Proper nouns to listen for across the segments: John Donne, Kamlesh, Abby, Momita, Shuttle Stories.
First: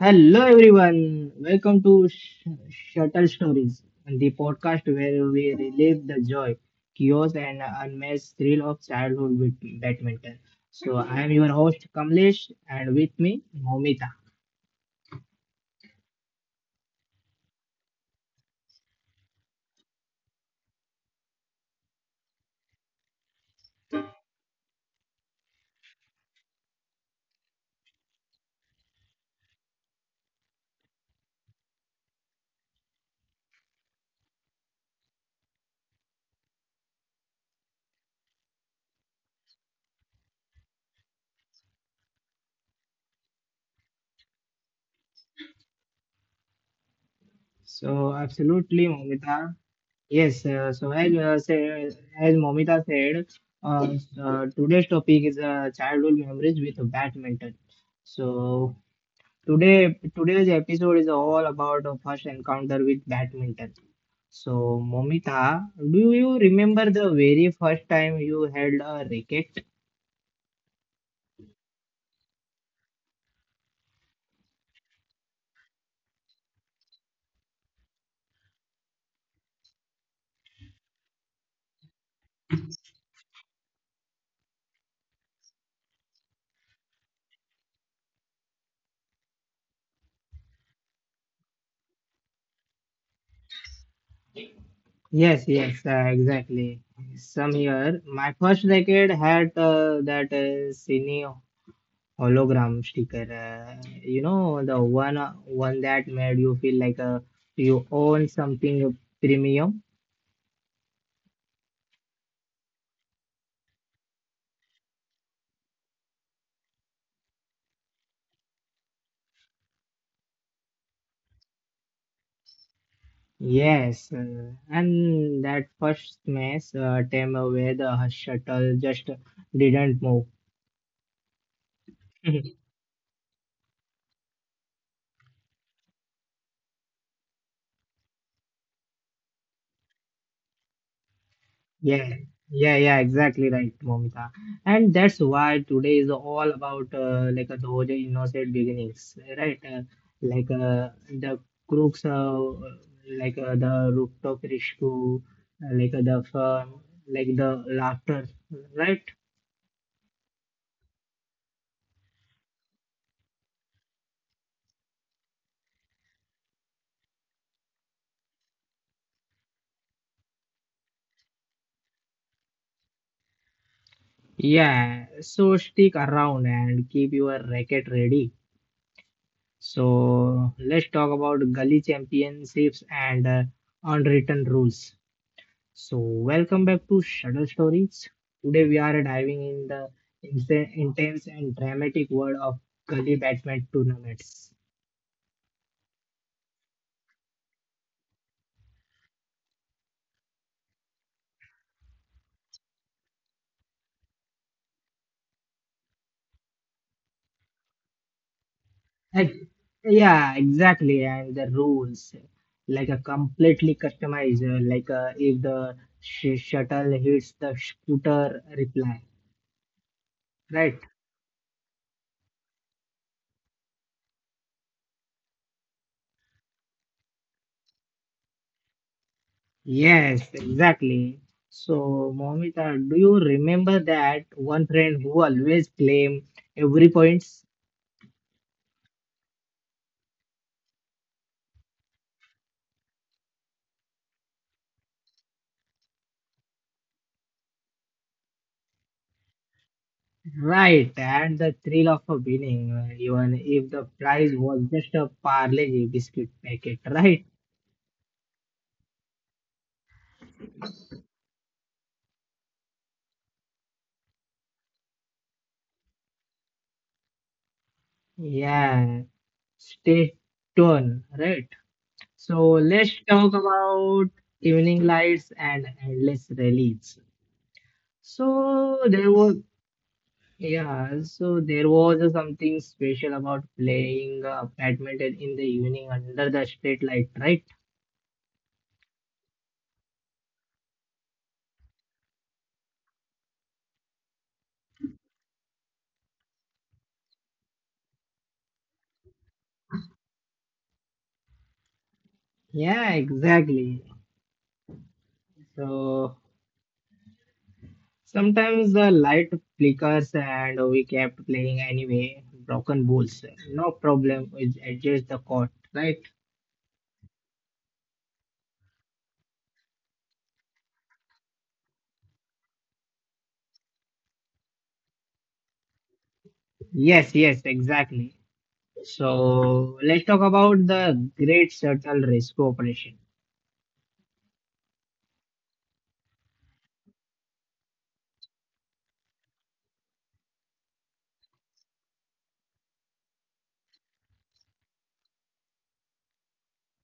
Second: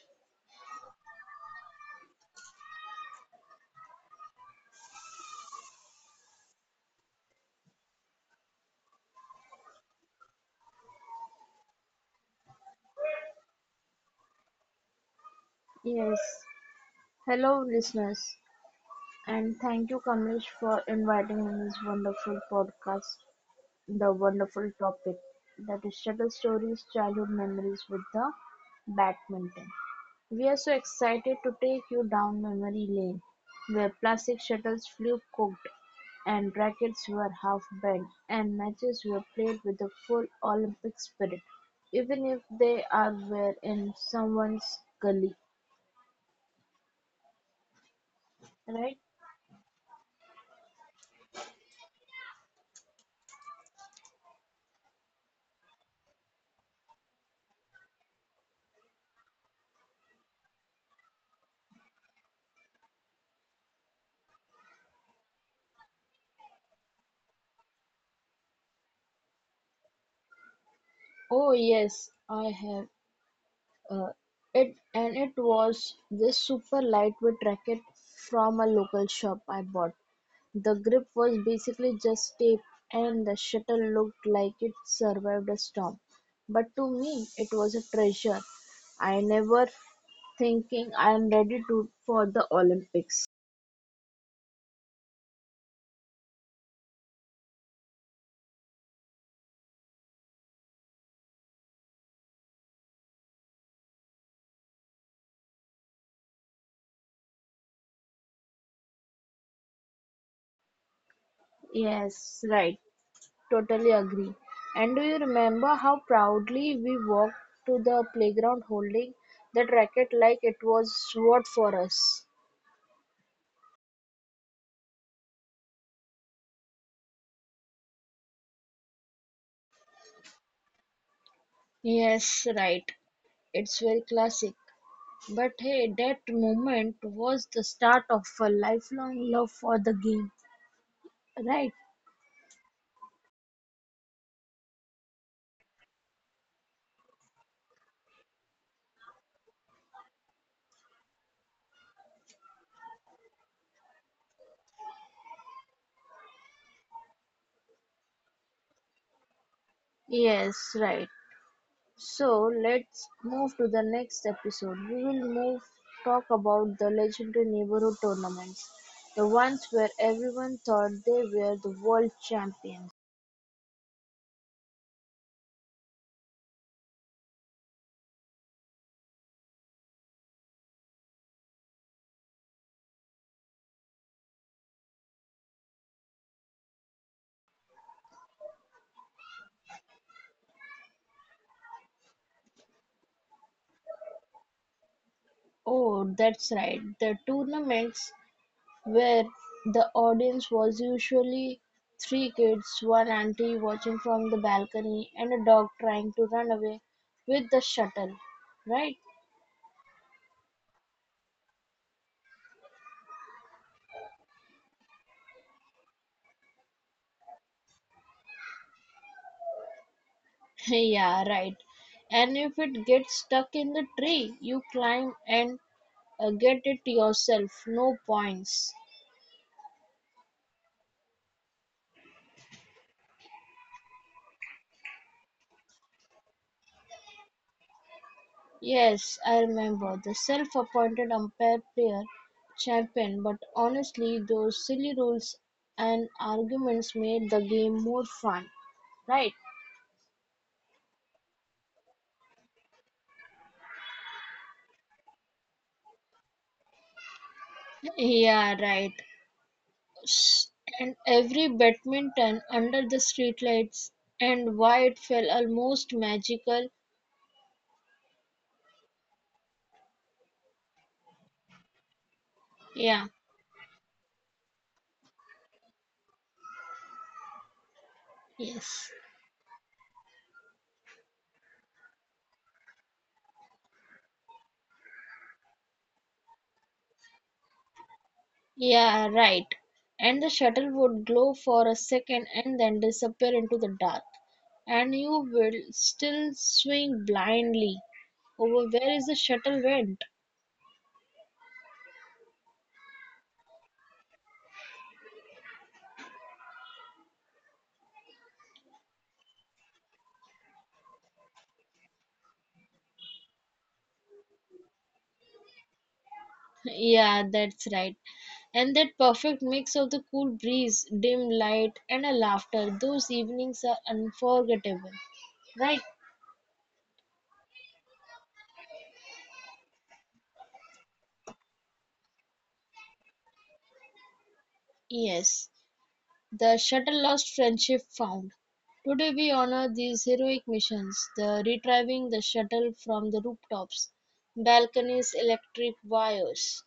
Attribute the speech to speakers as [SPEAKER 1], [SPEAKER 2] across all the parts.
[SPEAKER 1] Hello everyone, welcome to Shuttle Stories, the podcast where we relive the joy, chaos, and unmatched thrill of childhood with badminton. So I am your host Kamlesh, and with me Momita.
[SPEAKER 2] Yes. Hello, listeners, and thank you, Kamlesh, for inviting on this wonderful podcast. The wonderful topic that is Shuttle Stories Childhood Memories with the Badminton. We are so excited to take you down memory lane where plastic shuttles flew cooked and rackets were half bent and matches were played with the full Olympic spirit, even if they are were in someone's gully,
[SPEAKER 1] So absolutely,
[SPEAKER 2] right?
[SPEAKER 1] Momita. Yes. As Momita said, uh, today's topic is childhood memories with badminton. So today's episode is all about our first encounter with badminton. So, Momita, do you remember the very first time you held a racket?
[SPEAKER 2] Oh yes, I have. Uh, it and it was this super lightweight racket from a local shop I bought. The grip was basically just tape, and the shuttle looked like it survived a storm. But to me, it was a treasure. I never thinking I am ready to for the Olympics.
[SPEAKER 1] Yes, yes, exactly. Some year, my first racket had that cine hologram sticker. You know, the one that made you feel like you own something premium.
[SPEAKER 2] Yes, right. Totally agree. And do you remember how proudly we walked to the playground holding that racket like it was sword for us?
[SPEAKER 1] Yes, and that first smash time where the shuttle just didn't move.
[SPEAKER 2] Yes, right. It's very classic. But hey, that moment was the start of a lifelong love for the game, right?
[SPEAKER 1] Yeah, yeah, yeah, exactly right, Momita. And that's why today is all about like those innocent beginnings, right? The crooks, the rooftop rescue, the fun, like the laughter, right?
[SPEAKER 2] Yes, right. So let's move to the next episode. We will move talk about the legendary neighborhood tournaments, the ones where everyone thought they were the world champions.
[SPEAKER 1] Yeah, so stick around and keep your racket ready. So let's talk about gully championships and unwritten rules. So welcome back to Shuttle Stories. Today we are diving in the intense and dramatic world of gully badminton tournaments.
[SPEAKER 2] Oh, that's right. The tournaments where the audience was usually three kids, one auntie watching from the balcony, and a dog trying to run away with the shuttle. Right?
[SPEAKER 1] Ex- yeah, exactly. And the rules, like a completely customized, if the shuttle hits the scooter reply, right?
[SPEAKER 2] Yeah, right. And if it gets stuck in the tree, you climb and A get-it-yourself no points.
[SPEAKER 1] Yes, exactly. So, Momita, do you remember that one friend who always claim every point's
[SPEAKER 2] Yes, I remember, the self-appointed umpire player champion, but honestly those silly rules and arguments made the game more fun, right?
[SPEAKER 1] right and the thrill of a winning, even if the prize was just a Parle biscuit packet, right?
[SPEAKER 2] Yeah, right. S- And every badminton under the streetlights and why it felt almost magical.
[SPEAKER 1] Yeah, stay tuned, right? So, let's
[SPEAKER 2] Yeah,
[SPEAKER 1] talk about evening lights and endless release. So,
[SPEAKER 2] yes.
[SPEAKER 1] there was yeah, so there was something special about playing badminton in the evening under the street light, right?
[SPEAKER 2] Yeah, right. And the shuttle would glow for a second and then disappear into the dark. And you will still swing blindly over where is the shuttle went.
[SPEAKER 1] Yeah, exactly. So sometimes the light flickers and we kept playing anyway. Broken balls, no problem. We adjust the court, right?
[SPEAKER 2] Yeah, that's right. And that perfect mix of the cool breeze, dim light, and a laughter, those evenings are unforgettable, right?
[SPEAKER 1] Yes, yes, exactly. So let's talk about the Great Shuttle Rescue Operation.
[SPEAKER 2] Yes. The shuttle lost "Friendship" found: Today we honor these heroic missions, the retrieving the shuttle from the rooftops, balconies, electric wires.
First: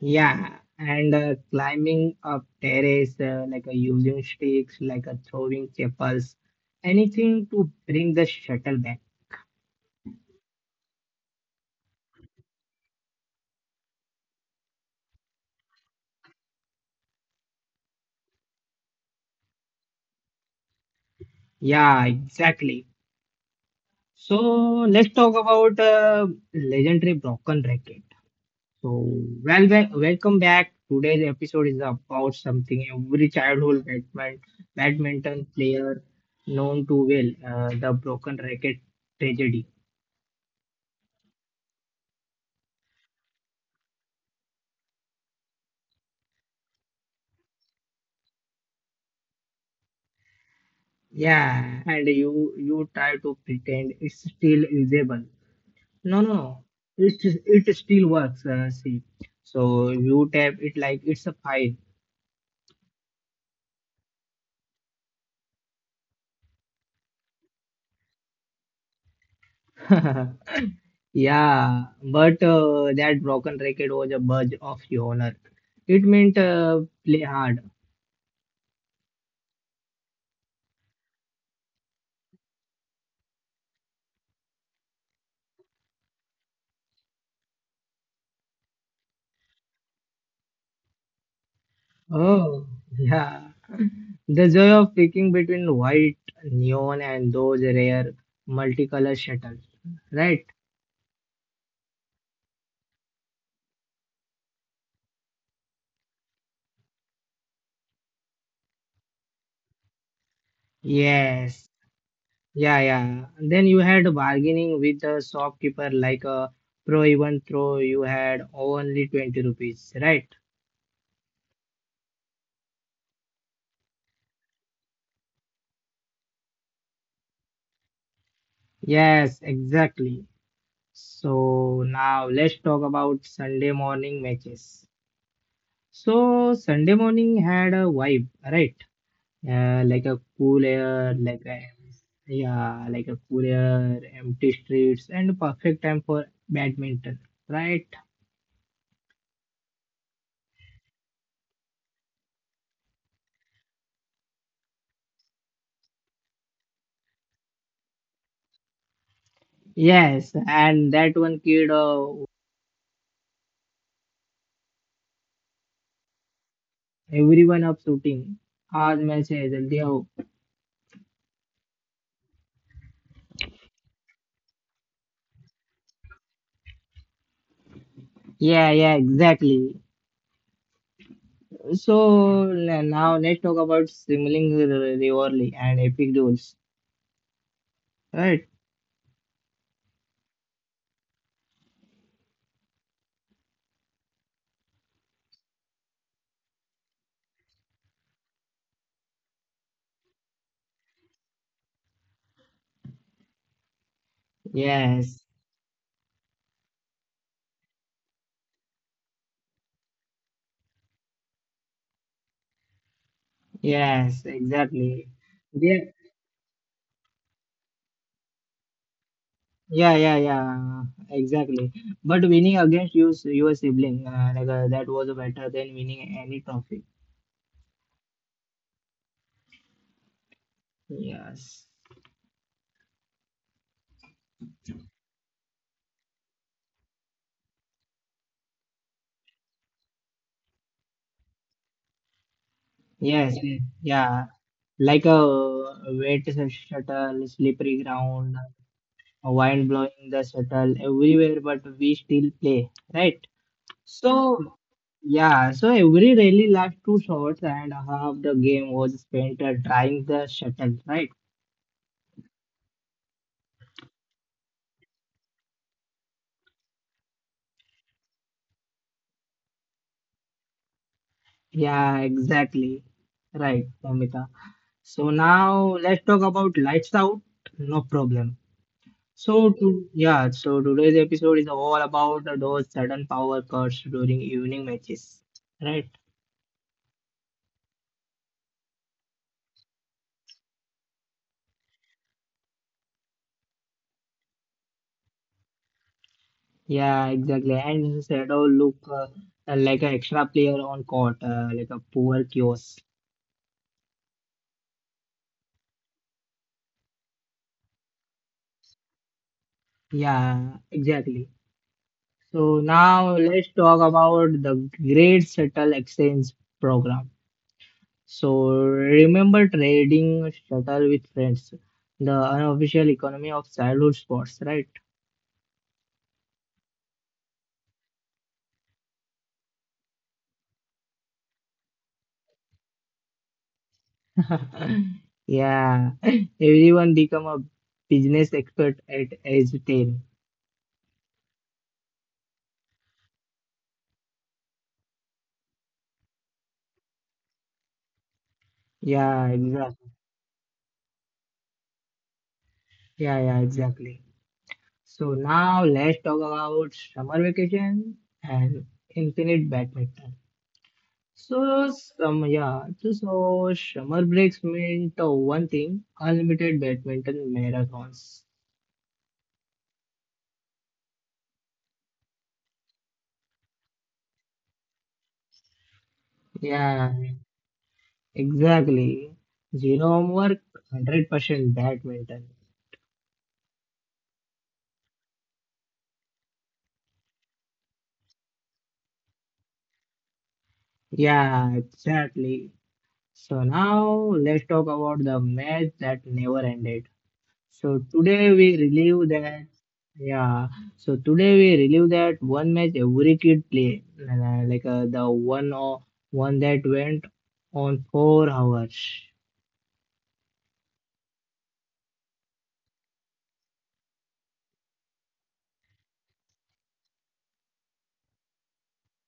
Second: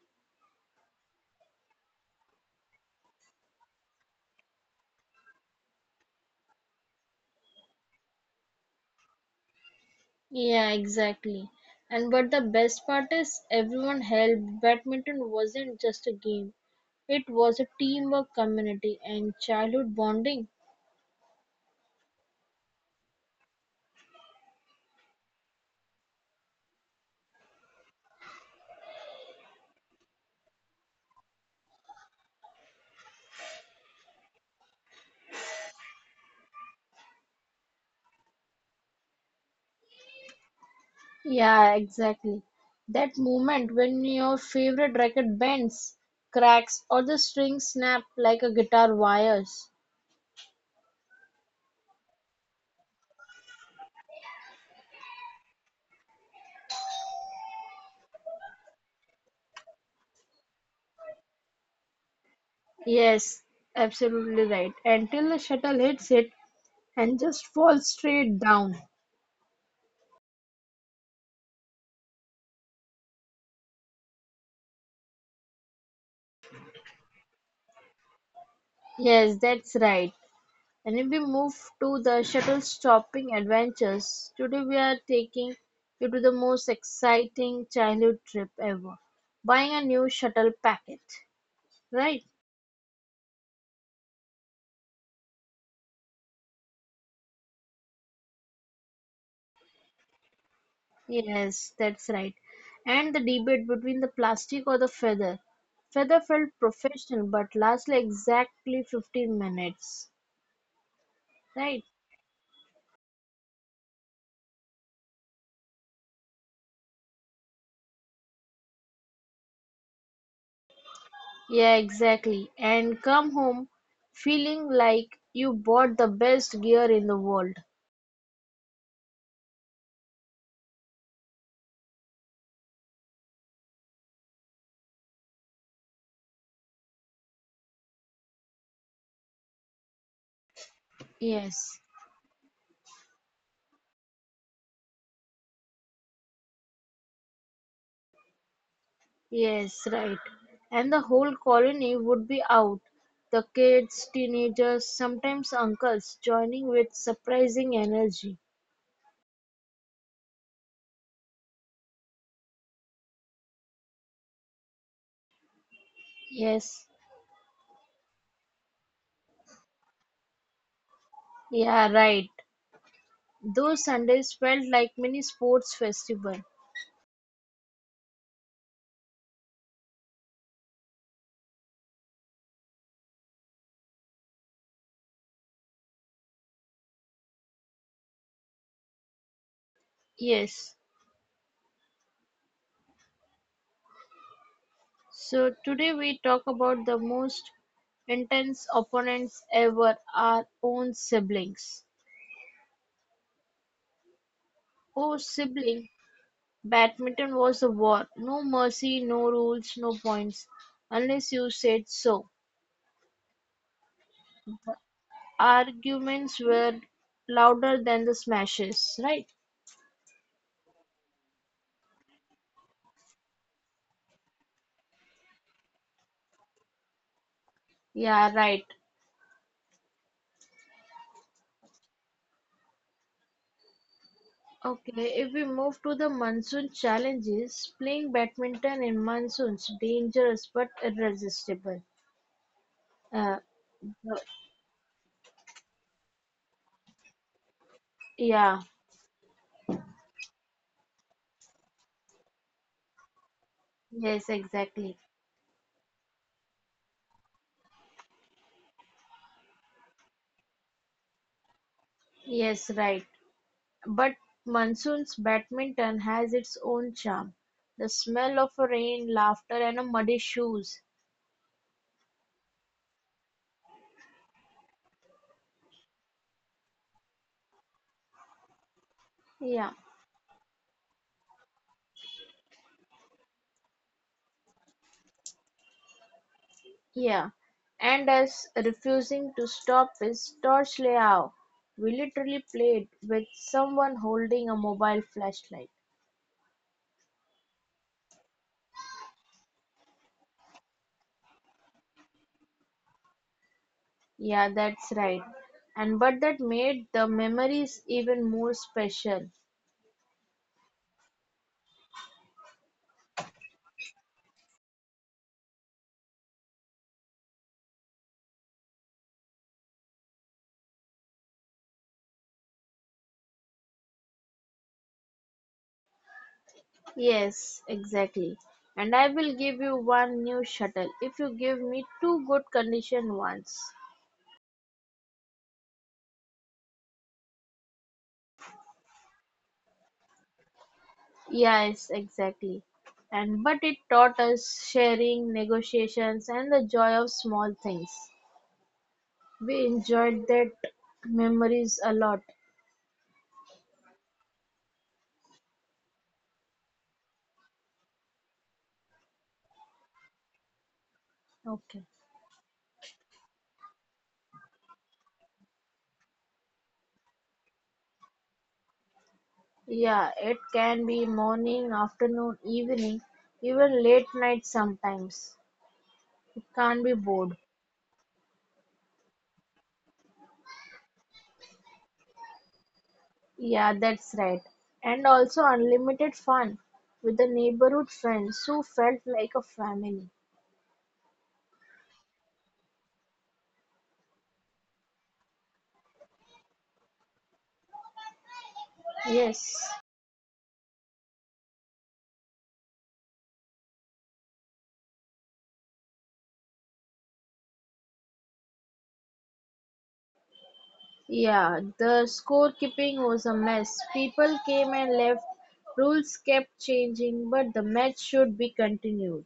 [SPEAKER 1] Yeah, and climbing up terrace, using sticks, throwing chapels, anything to bring the shuttle back.
[SPEAKER 2] Yeah, exactly. And but the best part is everyone helped. Badminton wasn't just a game. It was a teamwork community and childhood bonding.
[SPEAKER 1] Yeah, exactly. So let's talk about legendary broken racket. So Welcome back. Today's episode is about something every childhood badminton player known to well, the broken racket tragedy.
[SPEAKER 2] Yeah, exactly. That moment when your favorite racket bends, cracks, or the string snap like a guitar wires.
[SPEAKER 1] Yeah, and you try to pretend it's still usable. No, no, no. It it still works. See, so you tap it like it's a file.
[SPEAKER 2] Yes, absolutely right. Until the shuttle hits it and just falls straight down.
[SPEAKER 1] Yeah, but that broken record was a badge of your honor. It meant play hard.
[SPEAKER 2] Yes, that's right. And if we move to the shuttle stopping adventures, today we are taking you to the most exciting childhood trip ever. Buying a new shuttle packet. Right?
[SPEAKER 1] Oh, yeah. The joy of picking between white, neon, and those rare multicolored shuttles, right?
[SPEAKER 2] Yes, that's right. And the debate between the plastic or the feather. Feather felt professional but lasted exactly 15 minutes.
[SPEAKER 1] Yes.
[SPEAKER 2] Right?
[SPEAKER 1] Yeah, yeah. Then you had bargaining with the shopkeeper like a pro even throw you had only 20 rupees, right?
[SPEAKER 2] Yeah, exactly. And come home feeling like you bought the best gear in the world.
[SPEAKER 1] Yes, exactly. So now let's talk about Sunday morning matches. So Sunday morning had a vibe, right? Like a cool air, like a
[SPEAKER 2] Yes,
[SPEAKER 1] Yeah, like a cool air, empty streets, and perfect time for badminton, right?
[SPEAKER 2] yes, right. And the whole colony would be out. The kids, teenagers, sometimes uncles joining with surprising energy.
[SPEAKER 1] Yes, and that one kid
[SPEAKER 2] Yes,
[SPEAKER 1] everyone up shooting आज match है जल्दी आओ
[SPEAKER 2] yeah, right. Those Sundays felt like mini sports festival.
[SPEAKER 1] yeah yeah exactly so now let's talk about sibling rivalry and epic duels right
[SPEAKER 2] Yes. So today we talk about the most intense opponents ever, our own siblings. Oh,
[SPEAKER 1] yes
[SPEAKER 2] sibling, badminton was a war. No mercy, no rules, no points. Unless you said so.
[SPEAKER 1] yes exactly yeah
[SPEAKER 2] Arguments were louder than the smashes, right?
[SPEAKER 1] yeah exactly but winning against you, your sibling that was better than winning any trophy
[SPEAKER 2] Yeah, right.
[SPEAKER 1] yes
[SPEAKER 2] Okay, if we move to the monsoon challenges, playing badminton in monsoons dangerous but irresistible. Uh,
[SPEAKER 1] yes yeah
[SPEAKER 2] the-
[SPEAKER 1] yeah, like a wet shuttle slippery ground
[SPEAKER 2] yeah,
[SPEAKER 1] wind blowing the shuttle everywhere, but we still play, right?
[SPEAKER 2] yes,
[SPEAKER 1] So,
[SPEAKER 2] exactly.
[SPEAKER 1] yeah, so every rally lasts two shots, and half the game was spent trying the shuttle, right?
[SPEAKER 2] Yes, right. But monsoon's badminton has its own charm: the smell of rain, laughter and muddy shoes.
[SPEAKER 1] Yeah, exactly. Right, Namita. So now let's talk about lights out. No problem.
[SPEAKER 2] Yeah,
[SPEAKER 1] Yeah, so today's episode is all about those sudden power cuts during evening matches, right?
[SPEAKER 2] yeah. And us refusing to stop is torch layout, we literally played with someone holding a mobile flashlight.
[SPEAKER 1] Yeah, exactly. And Shadow look like an extra player on court, like a poor kiosk.
[SPEAKER 2] Yeah, that's right. And but that made the memories even more special.
[SPEAKER 1] Yeah, exactly. So now let's talk about the Great Shuttle Exchange program. So remember trading shuttle with friends, the unofficial economy of childhood sports, right?
[SPEAKER 2] Yes, exactly. And I will give you one new shuttle if you give me two good conditioned ones.
[SPEAKER 1] Yeah, everyone become a business expert at age 10.
[SPEAKER 2] Yes, exactly. And but it taught us sharing, negotiations, and the joy of small things.
[SPEAKER 1] Yeah,
[SPEAKER 2] We
[SPEAKER 1] exactly.
[SPEAKER 2] enjoyed that memories a lot.
[SPEAKER 1] Yeah, yeah, exactly. So now let's talk about summer vacation and infinite badminton.
[SPEAKER 2] Okay.
[SPEAKER 1] So summer breaks meant one thing, unlimited badminton marathons.
[SPEAKER 2] Yeah, it can be morning, afternoon, evening, even late night sometimes. It can't be
[SPEAKER 1] Yeah,
[SPEAKER 2] bored.
[SPEAKER 1] exactly. Zero homework, 100% badminton.
[SPEAKER 2] Yeah, that's right. And also unlimited fun with the neighborhood friends who felt like a family.
[SPEAKER 1] Yeah, exactly. So now let's talk about the match that never ended. So today we relive
[SPEAKER 2] Yes.
[SPEAKER 1] that, yeah. So today we relive that one match every kid play, like the one or one that went on 4 hours.
[SPEAKER 2] Yeah, the scorekeeping was a mess. People came and left, rules kept changing, but the match should be continued.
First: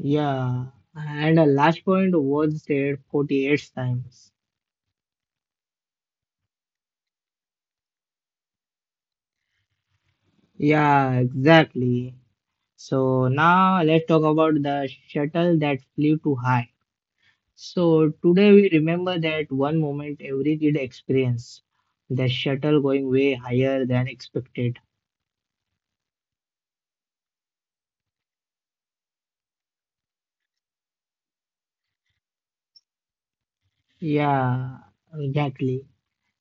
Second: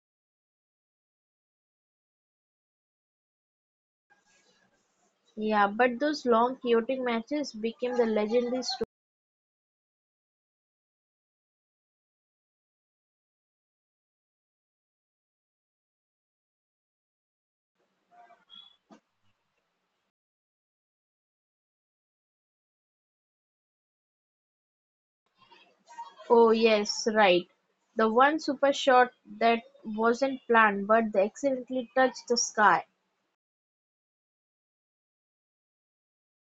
[SPEAKER 1] Yeah, and the last point was said 48 times.
[SPEAKER 2] Yeah, but those long chaotic matches became the legendary story.
[SPEAKER 1] Yeah, exactly. So now let's talk about the shuttle that flew too high. So today we remember that one moment every kid experienced, the shuttle going way higher than expected.
[SPEAKER 2] Oh yes, right. The one super shot that wasn't planned but they accidentally touched the sky.
[SPEAKER 1] Yeah, exactly.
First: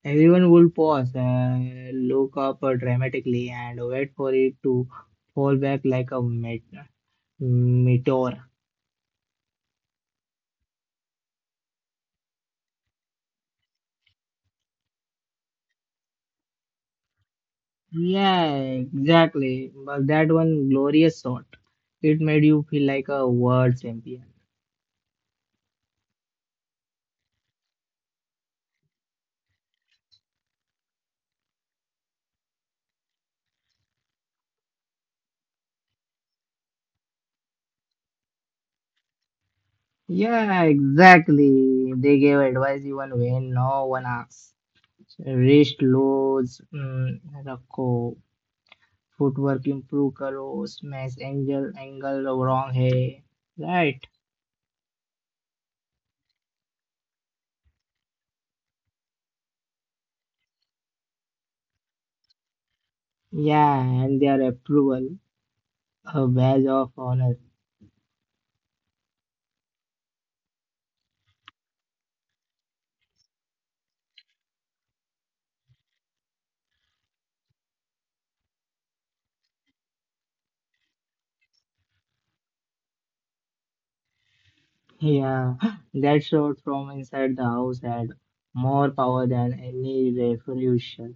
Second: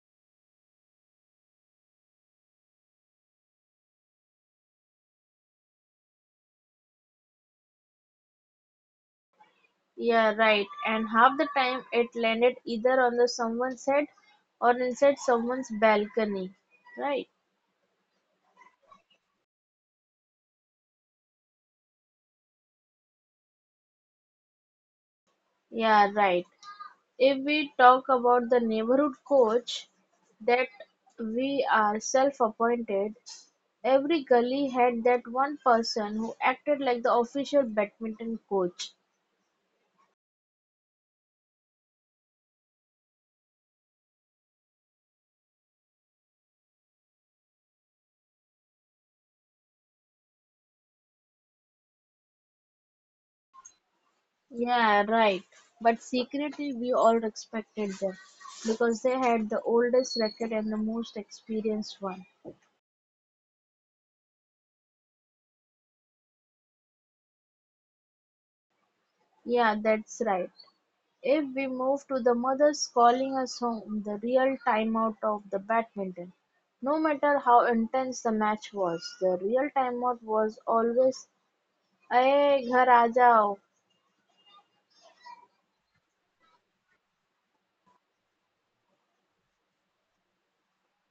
[SPEAKER 1] Everyone would pause, look up dramatically, and wait for it to fall back like a meteor.
[SPEAKER 2] Yeah, right. And half the time it landed either on the someone's head or inside someone's balcony. Right.
[SPEAKER 1] Yeah, exactly. But that one glorious shot, it made you feel like a world champion.
[SPEAKER 2] Yeah, right. If we talk about the neighborhood coach that we are self-appointed, every gully had that one person who acted like the official badminton coach.
[SPEAKER 1] Yeah, exactly. They gave advice even when no one asks. Wrist loads, mm, रखो footwork improve करो smash angle angle wrong है right
[SPEAKER 2] Yeah, right. But secretly, we all respected them because they had the oldest record and the most experienced one.
[SPEAKER 1] yeah and their approval a badge of honor
[SPEAKER 2] Yeah, that's right. If we move to the mothers calling us home, the real timeout of the badminton. No matter how intense the match was, the real timeout was always "Aye, ghar aa jao."
[SPEAKER 1] yeah that shot from inside the house had more power than any revolution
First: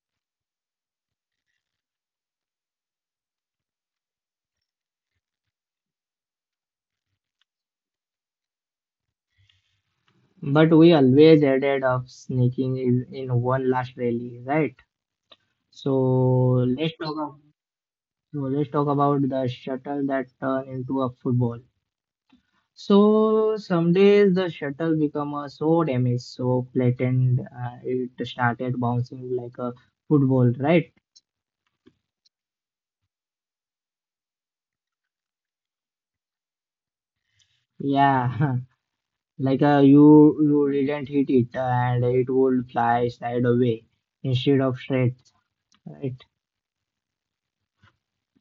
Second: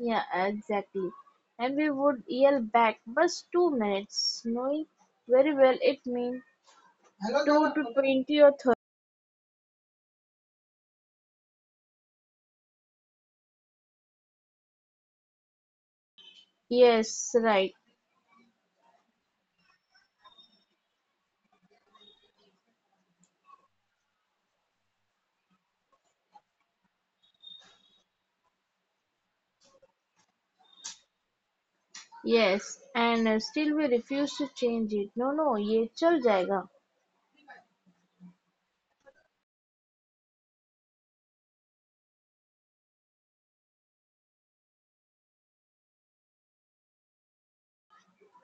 [SPEAKER 2] Yeah, exactly. And we would yell back, "Bus 2 minutes," knowing very well it means 2 to 20 or 30.
[SPEAKER 1] but we always ended up sneaking in one last rally right so let's talk
[SPEAKER 2] Yes,
[SPEAKER 1] about
[SPEAKER 2] right.
[SPEAKER 1] let's talk about the shuttle that turned into a football. So some days the shuttle become so damaged, so flattened, it started bouncing like a football, right?
[SPEAKER 2] Yes, and still we refuse to change it. No, no, Ye chal jayega.
[SPEAKER 1] Yeah, like you didn't hit it, and it would fly side away instead of straight, right?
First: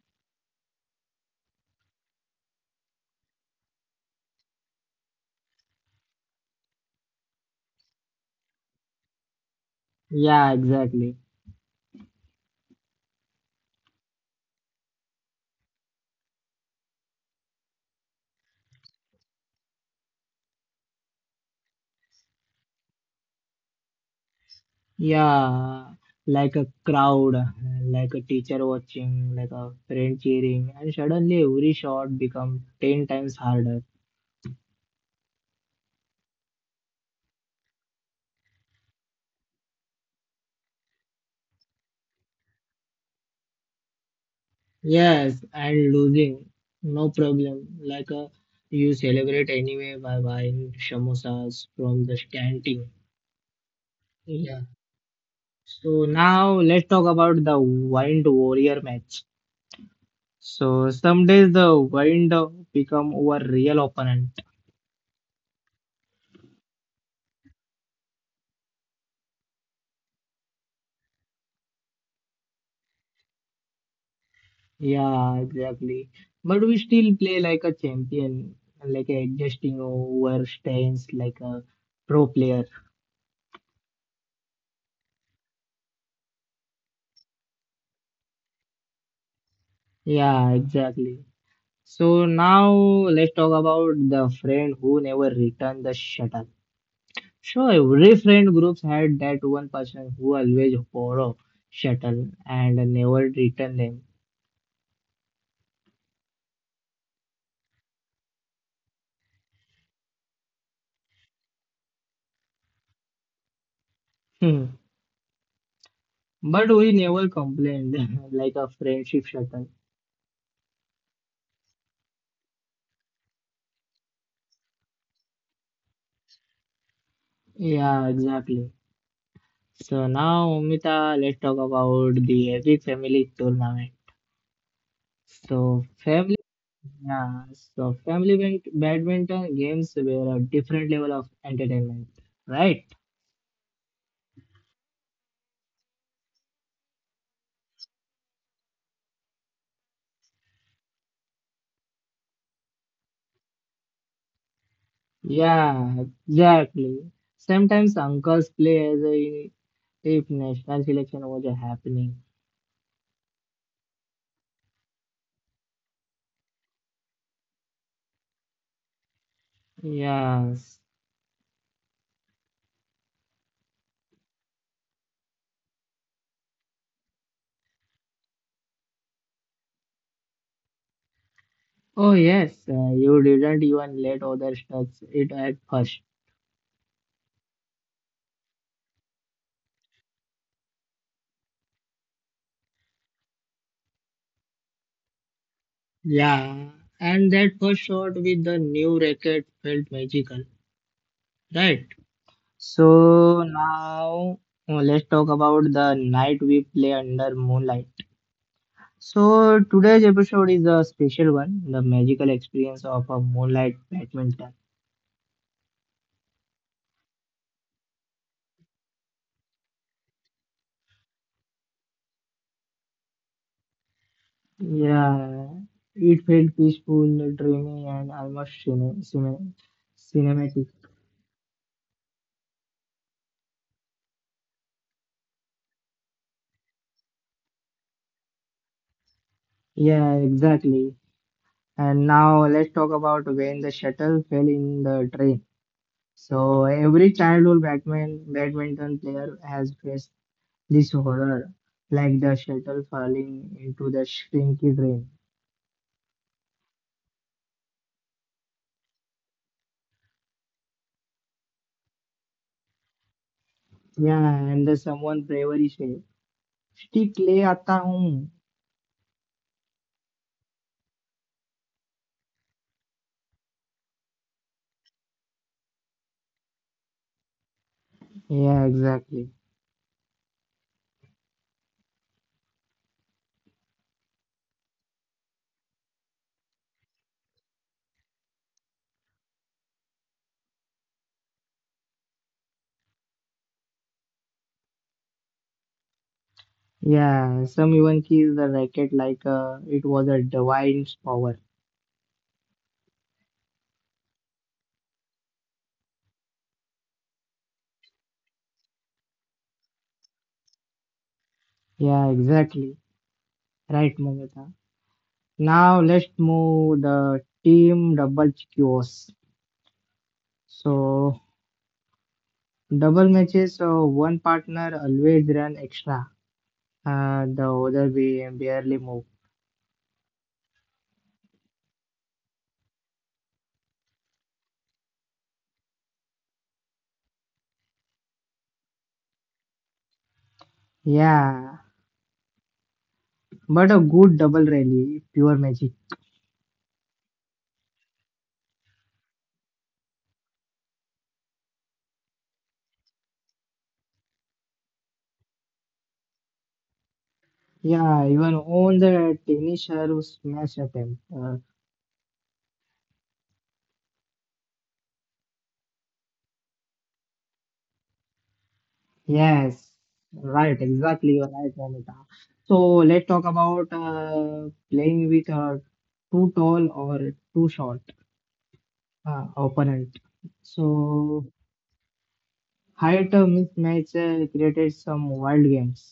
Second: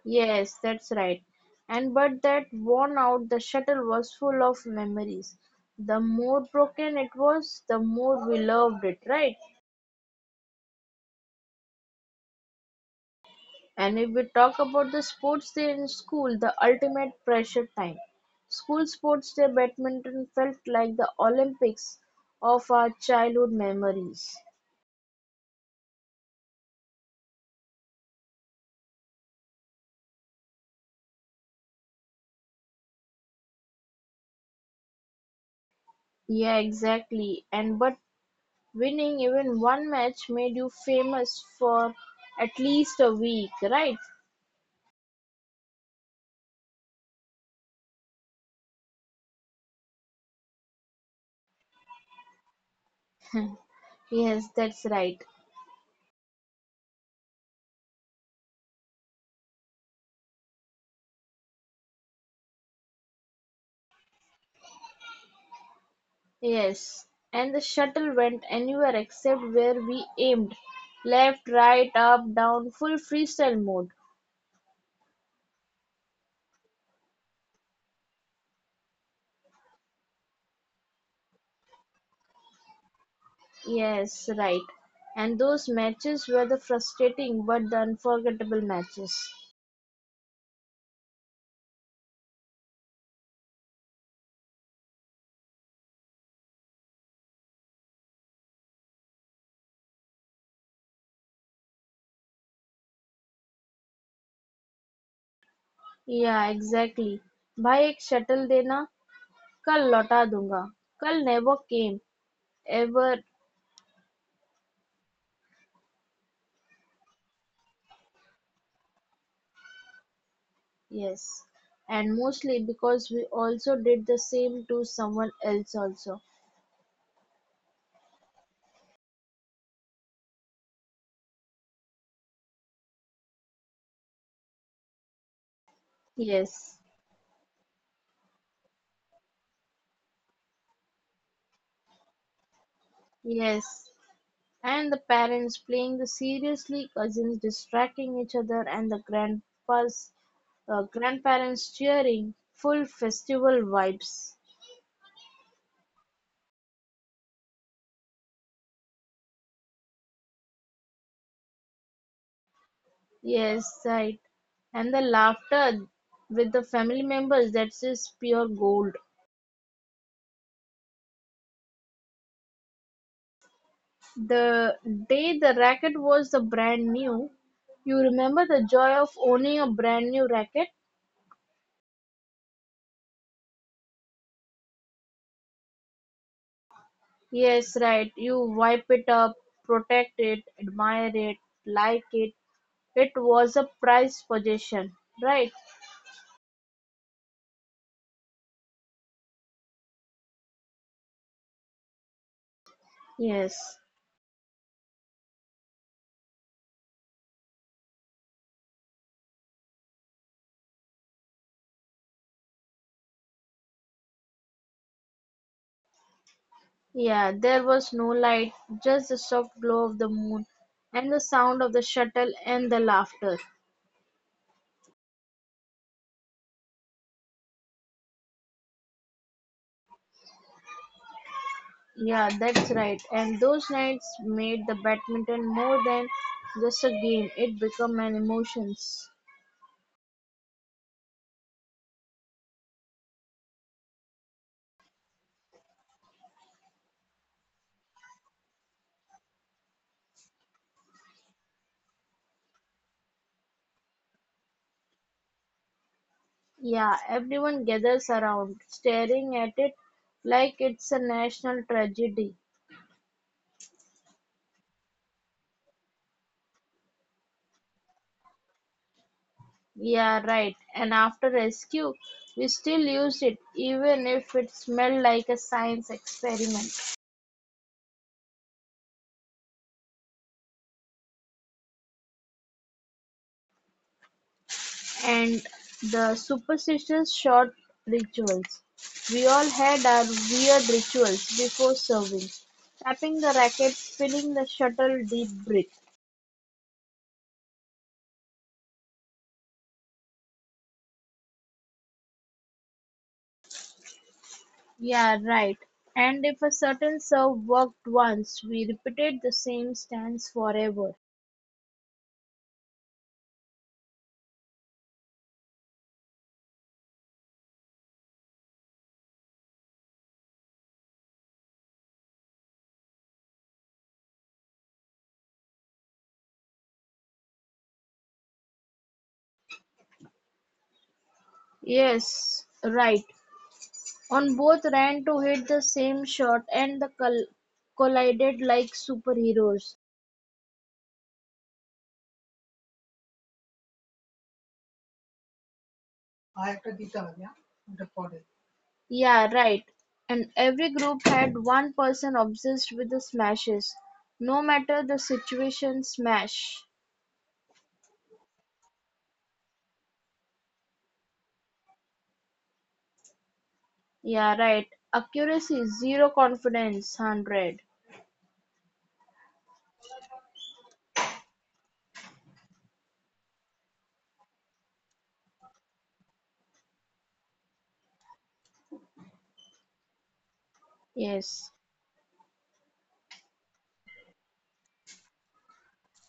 [SPEAKER 2] Yes, that's right. And but that worn out the shuttle was full of memories. The more broken it was, the more we loved it, right?
[SPEAKER 1] Yeah, exactly.
[SPEAKER 2] And if we talk about the sports day in school, the ultimate pressure time. School sports day badminton felt like the Olympics of our childhood memories.
[SPEAKER 1] Yeah, like a crowd, like a teacher watching, like a friend cheering, and suddenly every shot become 10 times harder.
[SPEAKER 2] Yeah, exactly. And but winning even one match made you famous for at least a week, right?
[SPEAKER 1] Yes, and losing, no problem. Like you celebrate anyway by buying samosas from the canteen.
[SPEAKER 2] Yes,
[SPEAKER 1] Yeah.
[SPEAKER 2] that's right.
[SPEAKER 1] So now let's talk about the Wind Warrior match. So some days the Wind become our real opponent.
[SPEAKER 2] Yes, and the shuttle went anywhere except where we aimed. Left, right, up, down, full freestyle mode.
[SPEAKER 1] Yeah, exactly. But we still play like a champion, like adjusting our stance like a pro player.
[SPEAKER 2] Yes, right. And those matches were the frustrating but the unforgettable matches.
[SPEAKER 1] Yeah, exactly. So now let's talk about the friend who never returned the shuttle. So every friend groups had that one person who always borrow shuttle and never return them.
[SPEAKER 2] Yeah, exactly. भाई एक shuttle देना कल लौटा दूंगा कल never came ever.
[SPEAKER 1] Hmm. But we never complained like a friendship shuttle.
[SPEAKER 2] Yes, and mostly because we also did the same to someone else also.
[SPEAKER 1] Yeah, exactly. So now, Umita, let's talk about the epic family tournament. So family,
[SPEAKER 2] Yes,
[SPEAKER 1] yeah, so family badminton games were a different level of entertainment, right?
[SPEAKER 2] yes. And the parents playing the seriously, cousins distracting each other, and the grandpas, grandparents cheering. Full festival vibes.
[SPEAKER 1] Yeah, exactly. Sometimes uncles play as a if national selection was happening.
[SPEAKER 2] Yes, right. And the laughter with the family members, that's just pure gold.
[SPEAKER 1] Yes.
[SPEAKER 2] The day the racket was the brand new, you remember the joy of owning a brand new racket?
[SPEAKER 1] Oh yes, you didn't even let others touch it at first.
[SPEAKER 2] Yes, right. You wipe it up, protect it, admire it, like it was a prized possession, right?
[SPEAKER 1] Yeah, and that first shot with the new racket felt magical, right?
[SPEAKER 2] Yes.
[SPEAKER 1] So now let's talk about the night we play under moonlight. So today's episode is a special one, the magical experience of a moonlight badminton.
[SPEAKER 2] Yeah, there was no light, just the soft glow of the moon and the sound of the shuttle and the laughter.
[SPEAKER 1] Yeah, it felt peaceful, dreamy, and almost cinematic.
[SPEAKER 2] Yeah, that's right. And those nights made the badminton more than just a game, it became an emotions.
[SPEAKER 1] Yeah, exactly. And now let's talk about when the shuttle fell in the train. So every childhood badminton player has faced this horror, like the shuttle falling into the shrinky drain.
[SPEAKER 2] Yeah, everyone gathers around, staring at it like it's a national tragedy.
[SPEAKER 1] Yeah, and the someone bravery say, "Stick le aata hoon."
[SPEAKER 2] Yeah, right. And after rescue, we still used it, even if it smelled like a science experiment.
[SPEAKER 1] Yeah, exactly.
[SPEAKER 2] And the superstitious short rituals. We all had our weird rituals before serving. Tapping the racket, spinning the shuttle, deep breath.
[SPEAKER 1] Yeah, some even kiss the racket like it was a divine power.
[SPEAKER 2] Yeah, right. And if a certain serve worked once, we repeated the same stance forever.
[SPEAKER 1] Yeah, exactly. Right, Momita. Now let's move the team double chaos. So double matches, so one partner always run extra. The other we barely move.
[SPEAKER 2] Yes, right. On both ran to hit the same shot and the collided like superheroes.
[SPEAKER 1] Yeah, but a good double rally, pure magic.
[SPEAKER 2] Yeah, right. And every group had one person obsessed with the smashes. No matter the situation, smash.
[SPEAKER 1] Yeah, even on the tennis serve smash attempt.
[SPEAKER 2] Yeah, right. Accuracy, zero confidence, 100.
[SPEAKER 1] Yes, right, exactly, you're right, Namita. So let's talk about playing with a too tall or too short opponent. So
[SPEAKER 2] Yes.
[SPEAKER 1] height mismatch created some wild games.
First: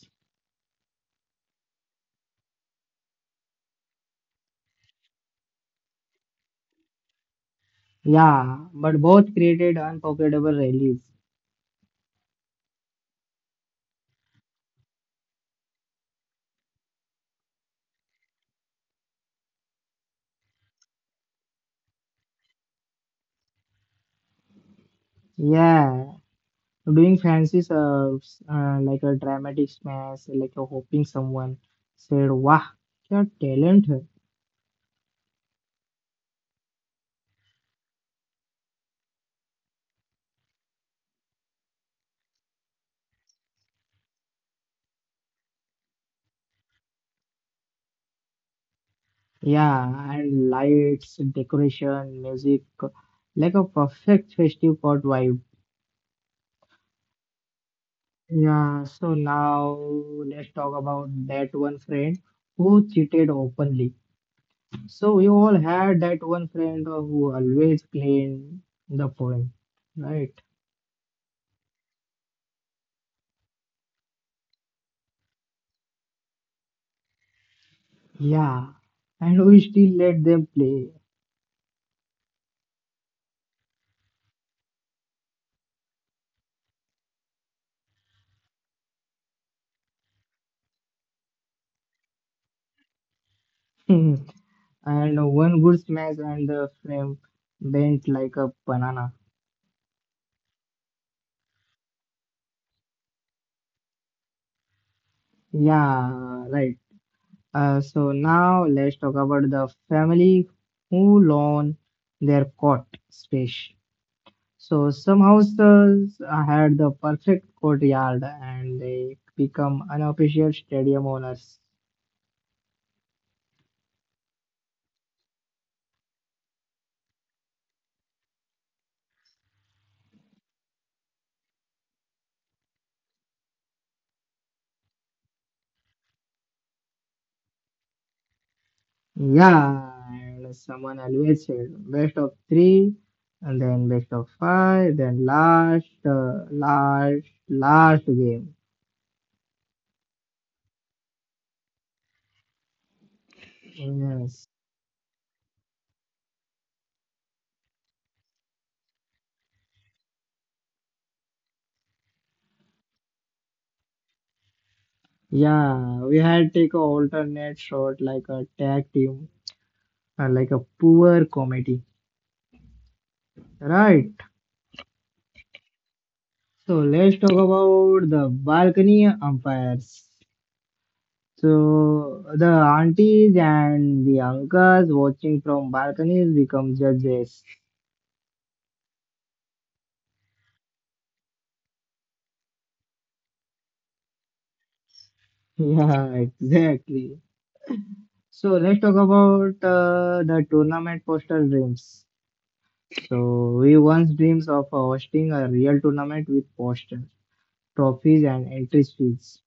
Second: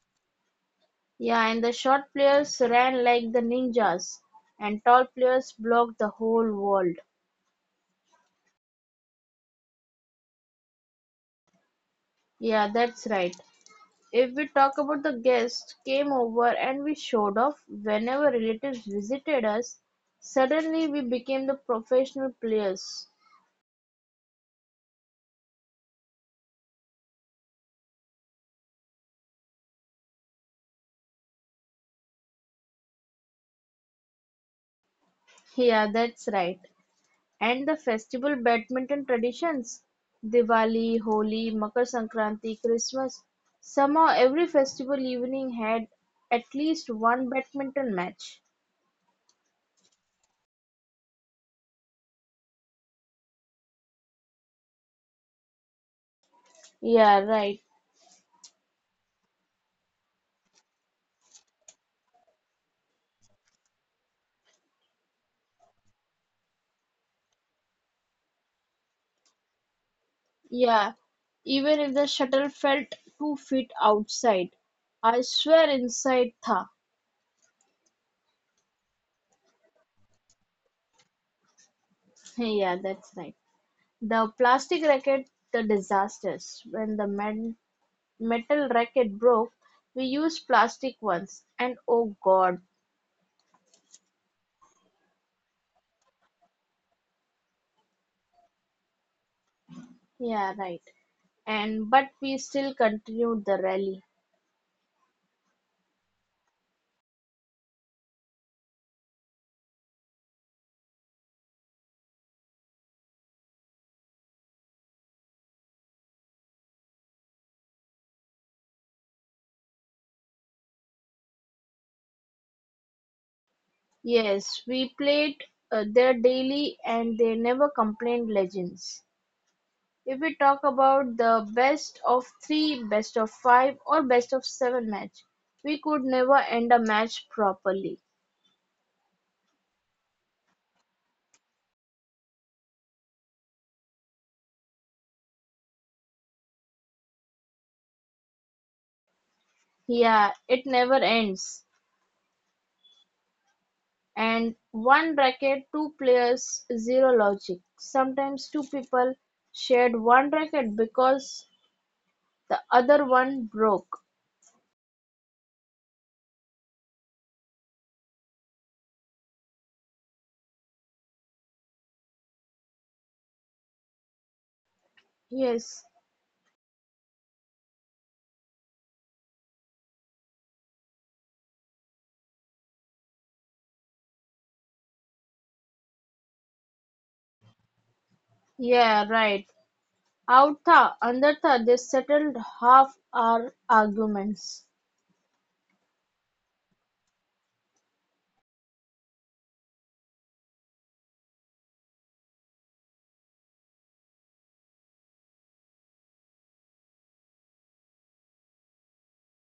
[SPEAKER 2] Yeah, and the short players ran like the ninjas, and tall players blocked the whole world.
[SPEAKER 1] Yeah, but both created unforgettable rallies.
[SPEAKER 2] Yeah, that's right. If we talk about the guests came over and we showed off, whenever relatives visited us, suddenly we became the professional players.
[SPEAKER 1] Yeah, doing fancy serves like a dramatic smash, like a hoping someone said, "Wow, क्या talent!"
[SPEAKER 2] Yeah, that's right. And the festival badminton traditions Diwali, Holi, Makar Sankranti, Christmas somehow every festival evening had at least one badminton match.
[SPEAKER 1] Yeah, and lights, decoration, music, like a perfect festive pod vibe.
[SPEAKER 2] Yeah, right.
[SPEAKER 1] Yeah, so now let's talk about that one friend who cheated openly. So we all had that one friend who always claimed the point, right?
[SPEAKER 2] Yeah, even if the shuttle felt 2 feet outside, I swear inside tha.
[SPEAKER 1] Yeah, and we still let them play.
[SPEAKER 2] Yeah, that's right. The plastic racket, the disasters. When the metal racket broke, we used plastic ones, and oh god,
[SPEAKER 1] And one good smash and the frame bent like a banana.
[SPEAKER 2] yeah, right. And but we still continued the rally.
[SPEAKER 1] Yeah, right. So now let's talk about the family who loan their court space. So some houses had the perfect courtyard and they become unofficial stadium owners.
[SPEAKER 2] Yes, we played there daily, and they never complained. Legends. If we talk about the best of three, best of five, or best of seven match, we could never end a match properly.
[SPEAKER 1] Yeah, and someone always said best of three, and then best of five, then last, last game.
[SPEAKER 2] Yeah, it never ends.
[SPEAKER 1] Yes.
[SPEAKER 2] And one bracket two players zero logic sometimes two people shared one bracket because the other one broke.
[SPEAKER 1] Yeah, we had take a alternate shot like a tag team like a poor comedy. Right.
[SPEAKER 2] Yes,
[SPEAKER 1] So let's talk about the balcony umpires. So the aunties and the uncles watching from balconies become judges.
[SPEAKER 2] yeah, right. Out tha under tha they settled half our arguments.
[SPEAKER 1] Yeah, exactly. So let's talk about the tournament poster dreams. So we once dreams of hosting a real tournament with posters, trophies, and entry fees.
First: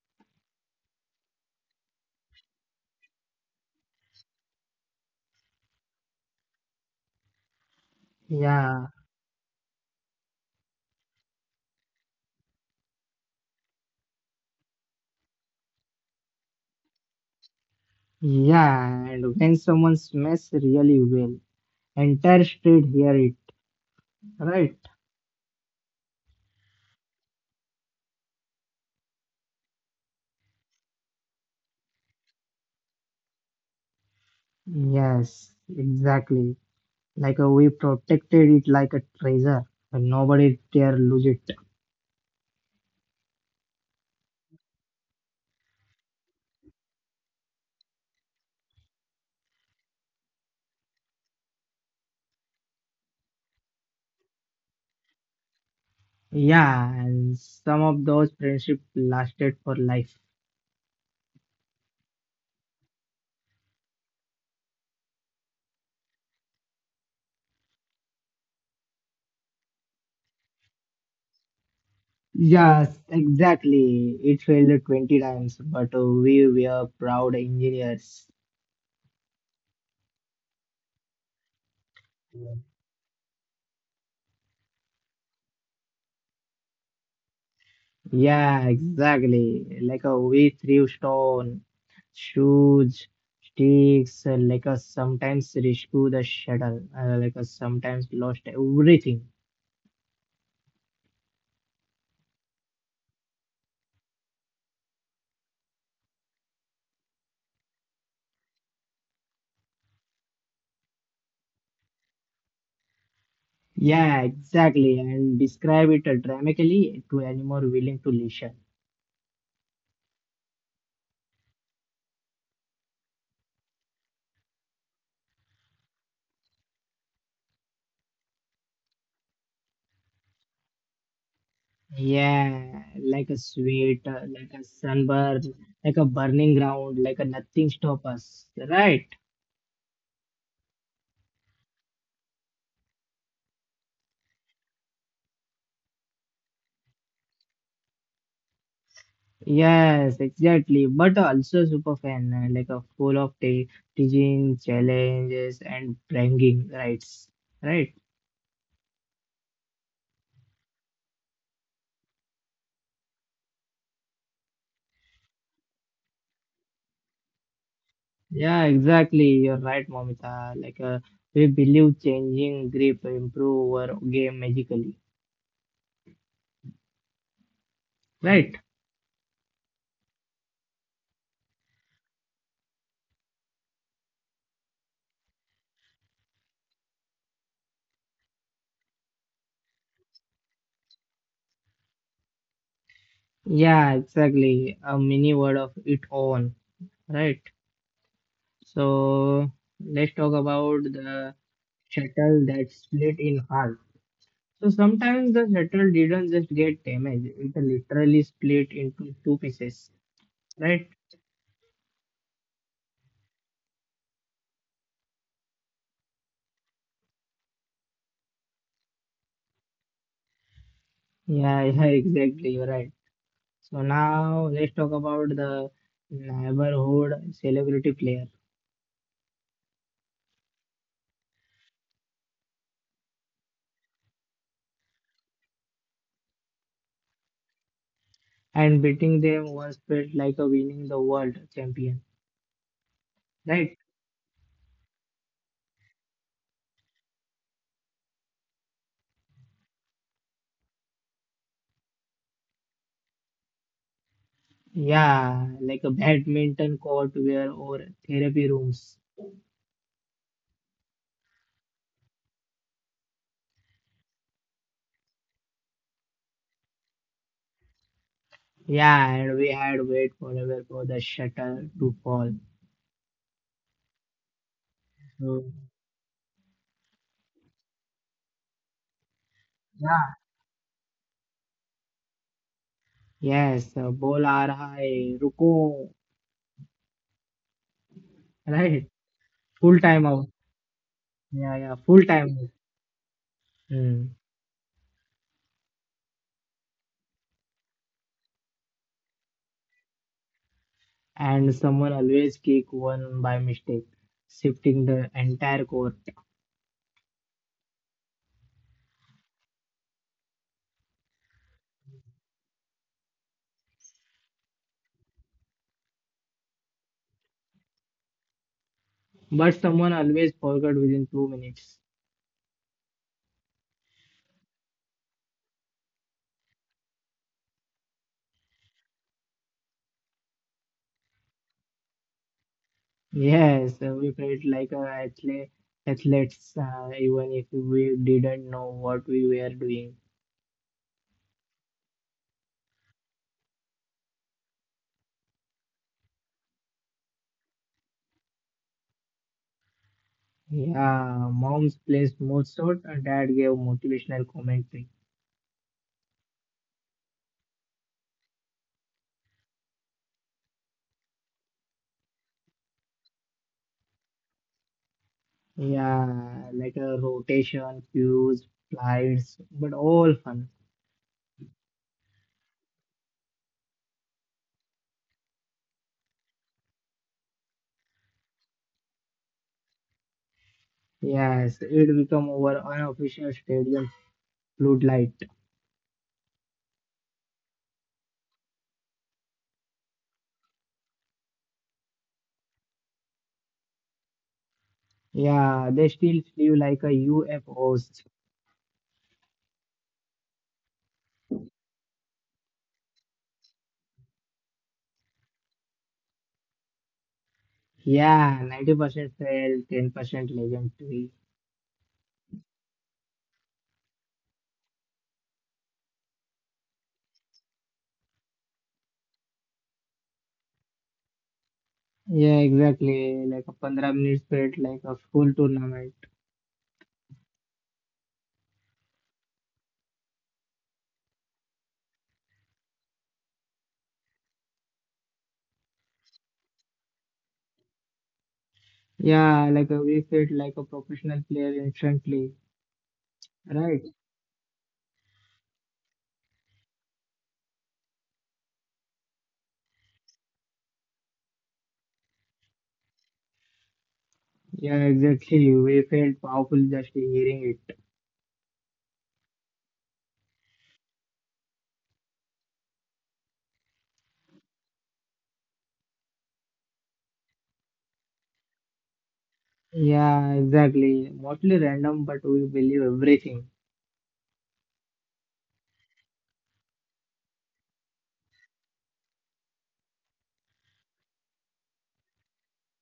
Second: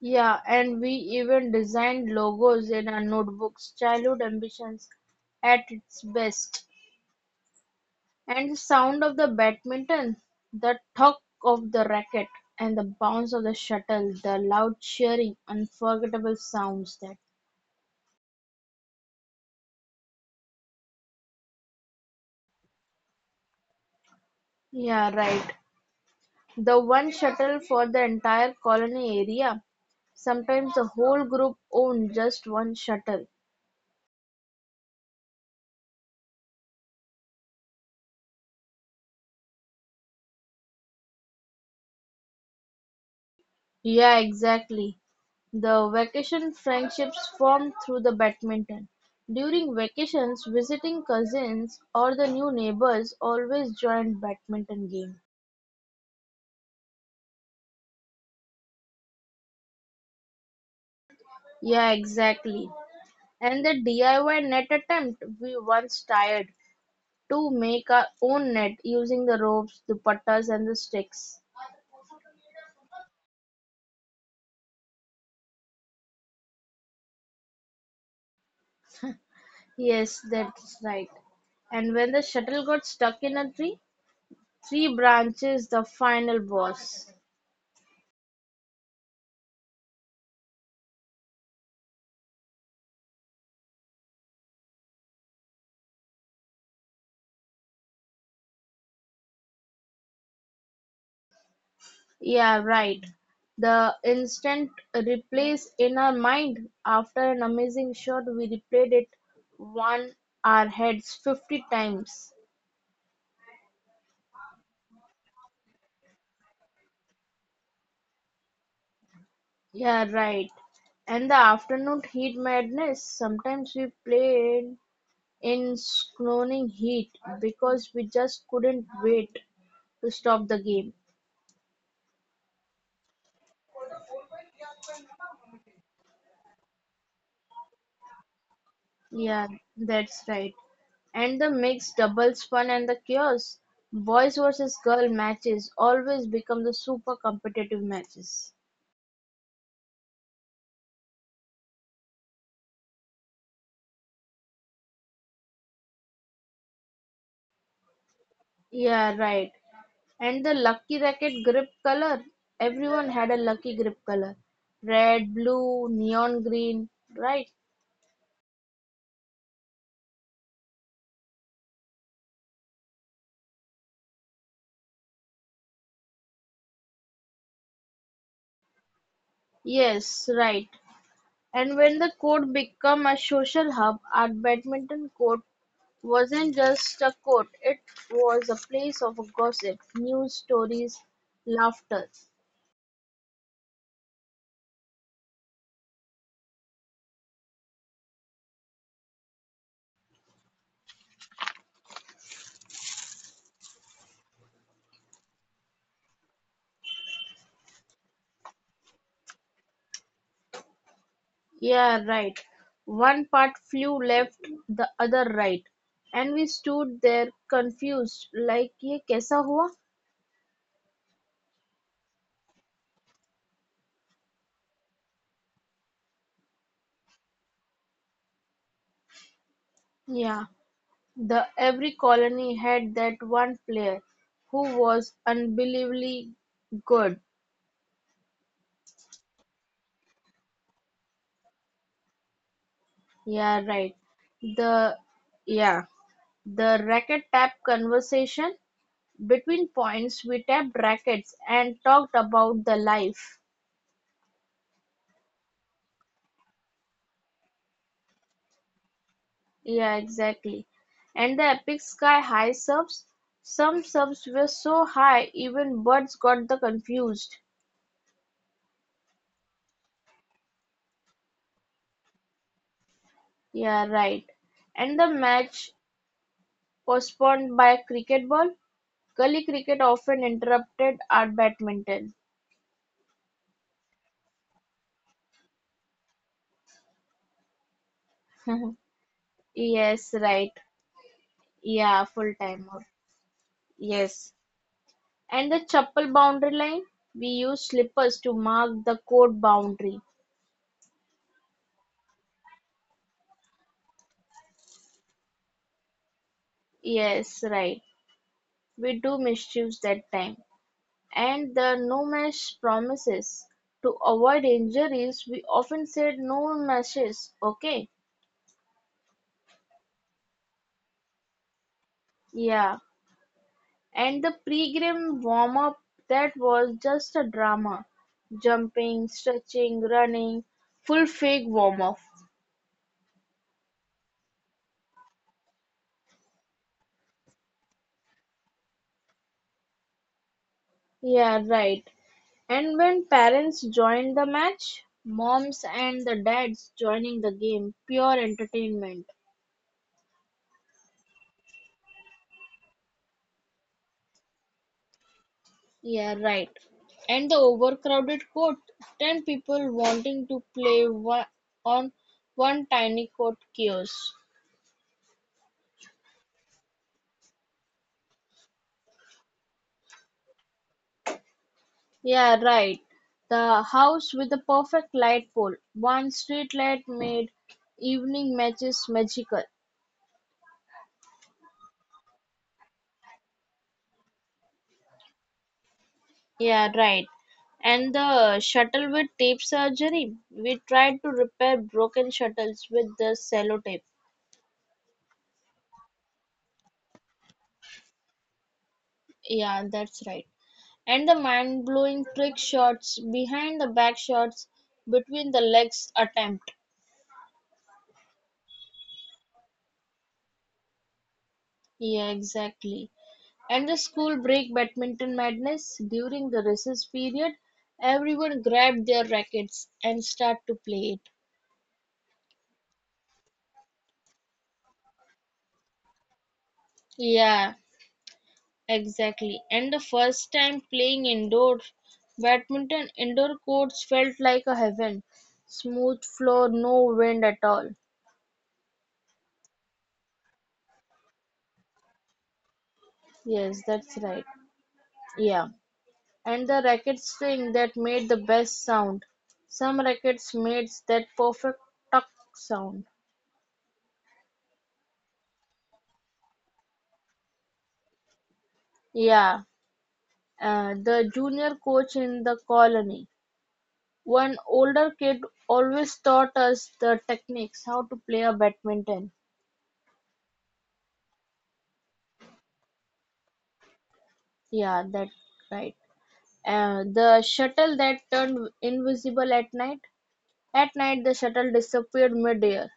[SPEAKER 2] Yeah, and we even designed logos in our notebooks childhood ambitions at its best. And the
[SPEAKER 1] Yeah,
[SPEAKER 2] sound of the badminton, the thud of the racket, and the bounce of the shuttle, the loud cheering, unforgettable sounds that.
[SPEAKER 1] yeah, and when someone smashes really well, entire street hear it, right?
[SPEAKER 2] Yeah, right. The one shuttle for the entire colony area. Sometimes the whole group owned just one shuttle.
[SPEAKER 1] Yes, exactly. We protected it like a treasure, and nobody dare lose it.
[SPEAKER 2] Yeah, exactly. The vacation friendships formed through the badminton. During vacations, visiting cousins or the new neighbors always joined badminton games.
[SPEAKER 1] Yeah, and some of those friendship lasted for life.
[SPEAKER 2] Yeah, exactly. And the DIY net attempt, we once tried to make our own net using the ropes, the puttas, and the sticks.
[SPEAKER 1] Yes, exactly. It failed 20 times, but we were proud engineers.
[SPEAKER 2] Yes, that's right. And when the shuttle got stuck in a tree, three branches, the final boss.
[SPEAKER 1] Yeah, exactly. Like a we threw stone, shoes, sticks, like a sometimes rescue the shuttle, like a sometimes lost everything.
[SPEAKER 2] Yeah, right. The instant replays in our mind. After an amazing shot, we replayed it one our heads 50 times.
[SPEAKER 1] Yeah, exactly. And describe it dramatically to anyone willing to listen.
[SPEAKER 2] Yeah, right. And the afternoon heat madness. Sometimes we played in scorching heat because we just couldn't wait to stop the game.
[SPEAKER 1] Yeah, like a sweet, like a sunburn, like a burning ground, like a nothing stop us, right?
[SPEAKER 2] Yeah, that's right. And the mixed doubles fun and the chaos. Boys versus girl matches always become the super competitive matches.
[SPEAKER 1] Yes, exactly. But also super fan, like a full of te teaching challenges and bragging rights. Right?
[SPEAKER 2] Yeah, right. And the lucky racket grip color. Everyone had a lucky grip color. Red, blue, neon green, right?
[SPEAKER 1] Yeah, exactly. You're right, Momita. We believe changing grip improve our game magically. Right?
[SPEAKER 2] Yes, right. And when the court became a social hub, our badminton court wasn't just a court, it was a place of gossip, news stories, laughter.
[SPEAKER 1] Yeah, exactly. A mini word of its own. Right? So let's talk about the shuttle that split in half. So sometimes the shuttle didn't just get damaged, it literally split into two pieces, right?
[SPEAKER 2] Yeah, right. One part flew left, the other right. And we stood there confused, like, ye kaisa hua?
[SPEAKER 1] Yeah, yeah, exactly, you're right. So now let's talk about the neighborhood celebrity player.
[SPEAKER 2] Yeah. The every colony had that one player who was unbelievably good.
[SPEAKER 1] And beating them once felt like a winning the world champion,
[SPEAKER 2] Yeah,
[SPEAKER 1] right?
[SPEAKER 2] right. The yeah, the racket tap conversation between points we tapped rackets and talked about the life.
[SPEAKER 1] Yeah, like a badminton court where or therapy rooms.
[SPEAKER 2] Yeah, exactly. And the epic sky high serves. Some serves were so high even birds got the confused.
[SPEAKER 1] Yeah, and we had to wait forever for the shuttle to fall.
[SPEAKER 2] Yeah, right. And the
[SPEAKER 1] So
[SPEAKER 2] match postponed by a cricket ball. Gully cricket
[SPEAKER 1] yeah,
[SPEAKER 2] often interrupted our badminton.
[SPEAKER 1] yes, bola aa raha hai, ruko right? Full time out.
[SPEAKER 2] Yes, right.
[SPEAKER 1] Yeah, yeah, full
[SPEAKER 2] Yeah,
[SPEAKER 1] time
[SPEAKER 2] full time.
[SPEAKER 1] out. Mm.
[SPEAKER 2] Yes. And the chapel boundary line? We use slippers to mark the court boundary.
[SPEAKER 1] And someone always kick one by mistake, shifting the entire court.
[SPEAKER 2] Yes, right. We do misuse that time. And the no mesh promises. To avoid injuries, we often said no meshes, okay?
[SPEAKER 1] But someone always forgot within 2 minutes.
[SPEAKER 2] Yeah. And the pre-game warm-up that was just a drama. Jumping, stretching, running, full fake warm-up.
[SPEAKER 1] Yes, we felt like athletes, even if we didn't know what we were doing.
[SPEAKER 2] Yeah, right. And when parents joined the match, moms and the dads joining the game, pure entertainment.
[SPEAKER 1] Yeah, moms placed most shot, and dad gave motivational commentary.
[SPEAKER 2] Yeah, right. And the overcrowded court, 10 people wanting to play one, on one tiny court kiosk.
[SPEAKER 1] Yeah, like a rotation, cues, flights, but all fun.
[SPEAKER 2] Yeah, right. The house with the perfect light pole, one street light made evening matches magical.
[SPEAKER 1] Yes, it become our unofficial stadium floodlight.
[SPEAKER 2] Yeah, right. And the shuttle with tape surgery. We tried to repair broken shuttles with the sellotape.
[SPEAKER 1] Yeah, they still flew like a UFOs.
[SPEAKER 2] Yeah, that's right. And the mind blowing trick shots, behind the back shots, between the legs attempt.
[SPEAKER 1] Yeah, 90% fail, 10% legendary.
[SPEAKER 2] Yeah, exactly. And the school break badminton madness during the recess period, everyone grabbed their rackets and start to play it.
[SPEAKER 1] Yeah, exactly. Like a 15 minutes felt like a school tournament.
[SPEAKER 2] Yeah, exactly. And the first time playing indoor badminton, indoor courts felt like a heaven. Smooth floor, no wind at all.
[SPEAKER 1] Yeah, we felt like a professional player instantly.
[SPEAKER 2] Yes,
[SPEAKER 1] Right?
[SPEAKER 2] that's right. Yeah. And the racket string that made the best sound. Some rackets made that perfect tuck sound.
[SPEAKER 1] Yeah, exactly. We felt powerful just hearing it.
[SPEAKER 2] Yeah. The junior coach in the colony. One older kid always taught us the techniques, how to play a badminton.
[SPEAKER 1] Yeah, exactly. Mostly random, but we believe everything.
[SPEAKER 2] Yeah, that right. The shuttle that turned invisible at night. At night, the shuttle disappeared mid-air.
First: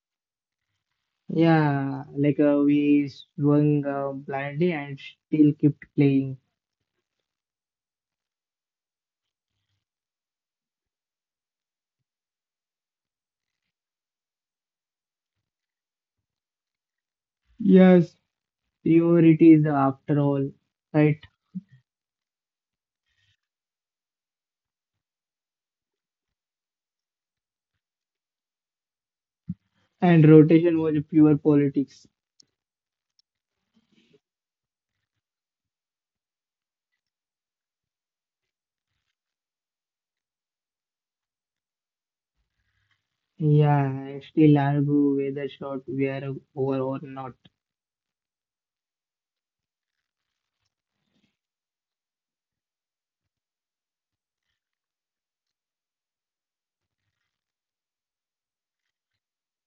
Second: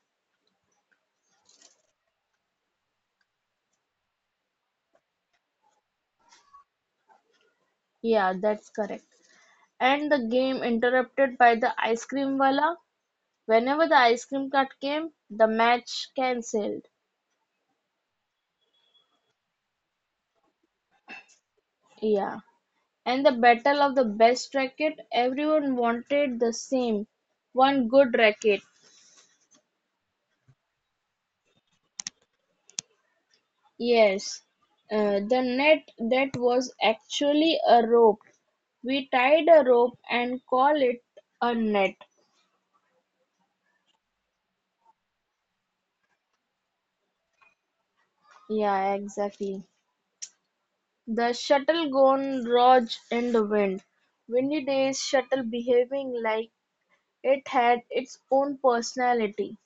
[SPEAKER 1] Yeah, we swung blindly and still kept playing.
[SPEAKER 2] Yeah, that's correct. And the game interrupted by the ice cream wala. Whenever the ice cream cart came, the match cancelled.
[SPEAKER 1] Yes, priority is after all, right?
[SPEAKER 2] Yeah. And the battle of the best racket. Everyone wanted the same. One good racket.
[SPEAKER 1] And rotation was pure politics.
[SPEAKER 2] Yes. The net that was actually a rope. We tied a rope and call it a net.
[SPEAKER 1] Yeah, I still argue whether shot we are over or not.
[SPEAKER 2] Yeah, exactly. The shuttle gone rogue in the wind. Windy days shuttle behaving like it had its own personality.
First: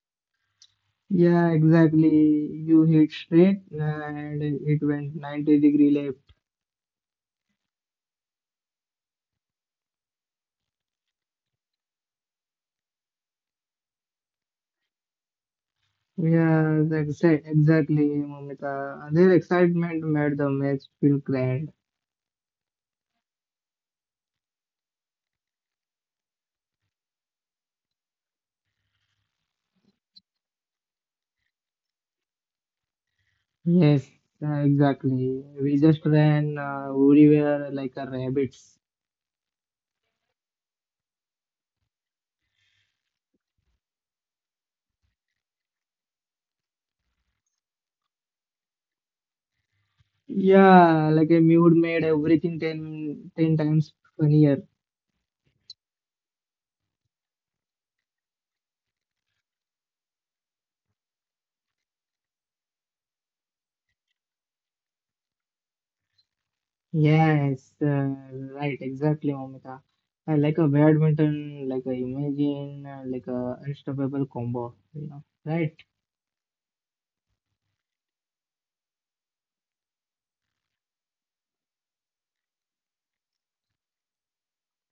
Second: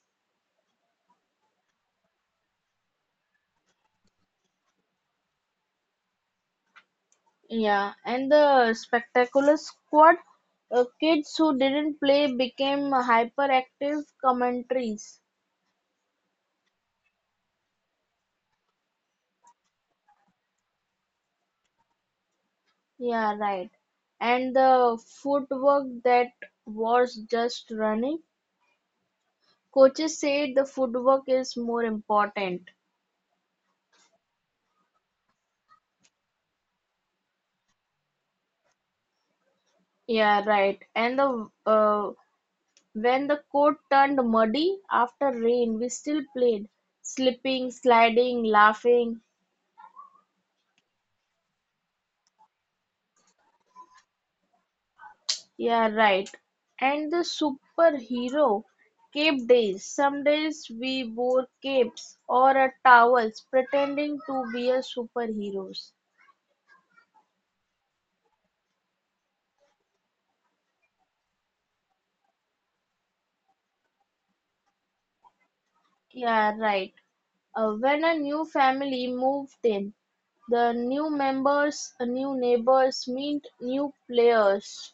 [SPEAKER 1] Yeah, exactly. You hit straight and it went 90-degree left.
[SPEAKER 2] Yeah, and the spectacular squad, kids who didn't play became hyperactive commentaries.
[SPEAKER 1] Yeah, exactly, Momita. Their excitement made the match feel grand.
[SPEAKER 2] Yeah, right. And the footwork that was just running. Coaches say the footwork is more important.
[SPEAKER 1] Yes, exactly. We just ran everywhere like a rabbits.
[SPEAKER 2] Yeah, right. And the When the court turned muddy after rain, we still played. Slipping, sliding, laughing.
[SPEAKER 1] Yeah, like a mute made everything 10 10 times funnier.
[SPEAKER 2] Yeah, right. And the superhero cape days. Some days we wore capes or towels pretending to be a superheroes.
[SPEAKER 1] Yes, right, exactly, Momita. Like a badminton, like a imagine, like a unstoppable combo, you know, right?
[SPEAKER 2] Yeah, right. When a new family moved in, the new members, new neighbors meet new players.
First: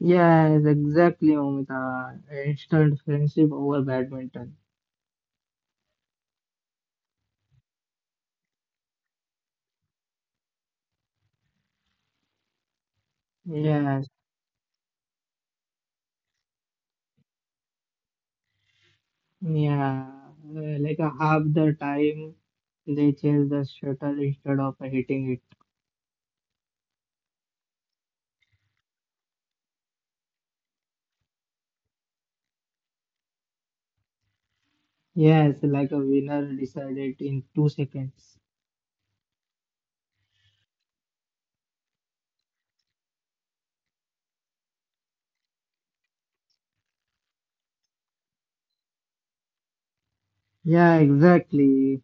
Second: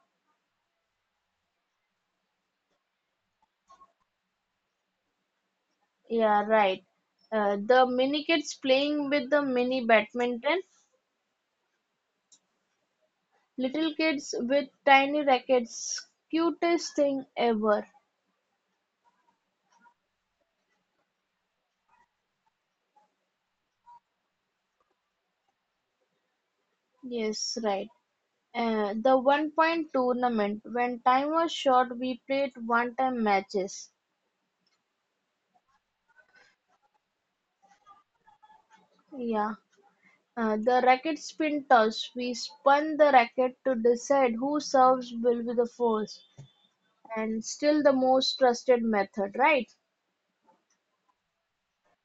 [SPEAKER 1] Yes, exactly, Momita. Instant friendship over badminton.
[SPEAKER 2] Yeah, right. The mini kids playing with the mini badminton, little
[SPEAKER 1] Yes.
[SPEAKER 2] kids with tiny rackets, cutest thing ever.
[SPEAKER 1] Yeah, like a half the time they chase the shuttle instead of hitting it.
[SPEAKER 2] Yes, right. The one point tournament, when time was short, we played one time matches.
[SPEAKER 1] Yes, like a winner decided in 2 seconds.
[SPEAKER 2] Yeah. The racket spin toss, we spun the racket to decide who serves will be the first, and still the most trusted method, right?
[SPEAKER 1] Yeah, exactly.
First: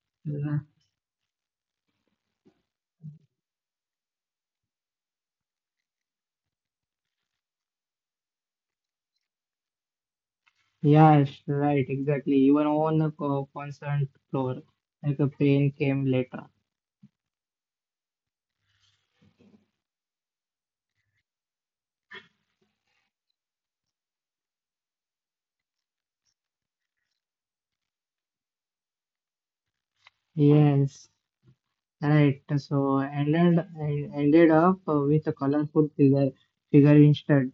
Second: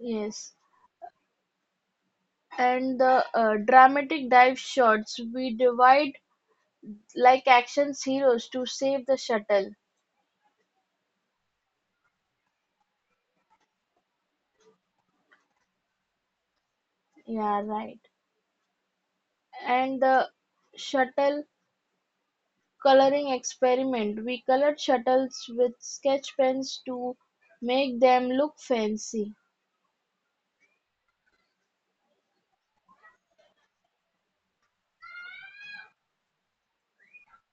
[SPEAKER 2] Yes.
[SPEAKER 1] Yeah.
[SPEAKER 2] and the dramatic dive shots we divide like action heroes to save the shuttle.
[SPEAKER 1] Yes, right, exactly. Even on a concert floor, like a pain came later.
[SPEAKER 2] Yeah, right. And the shuttle coloring experiment we colored shuttles with sketch pens to make them look fancy.
[SPEAKER 1] Yes, right. So ended ended up with a colorful figure instead.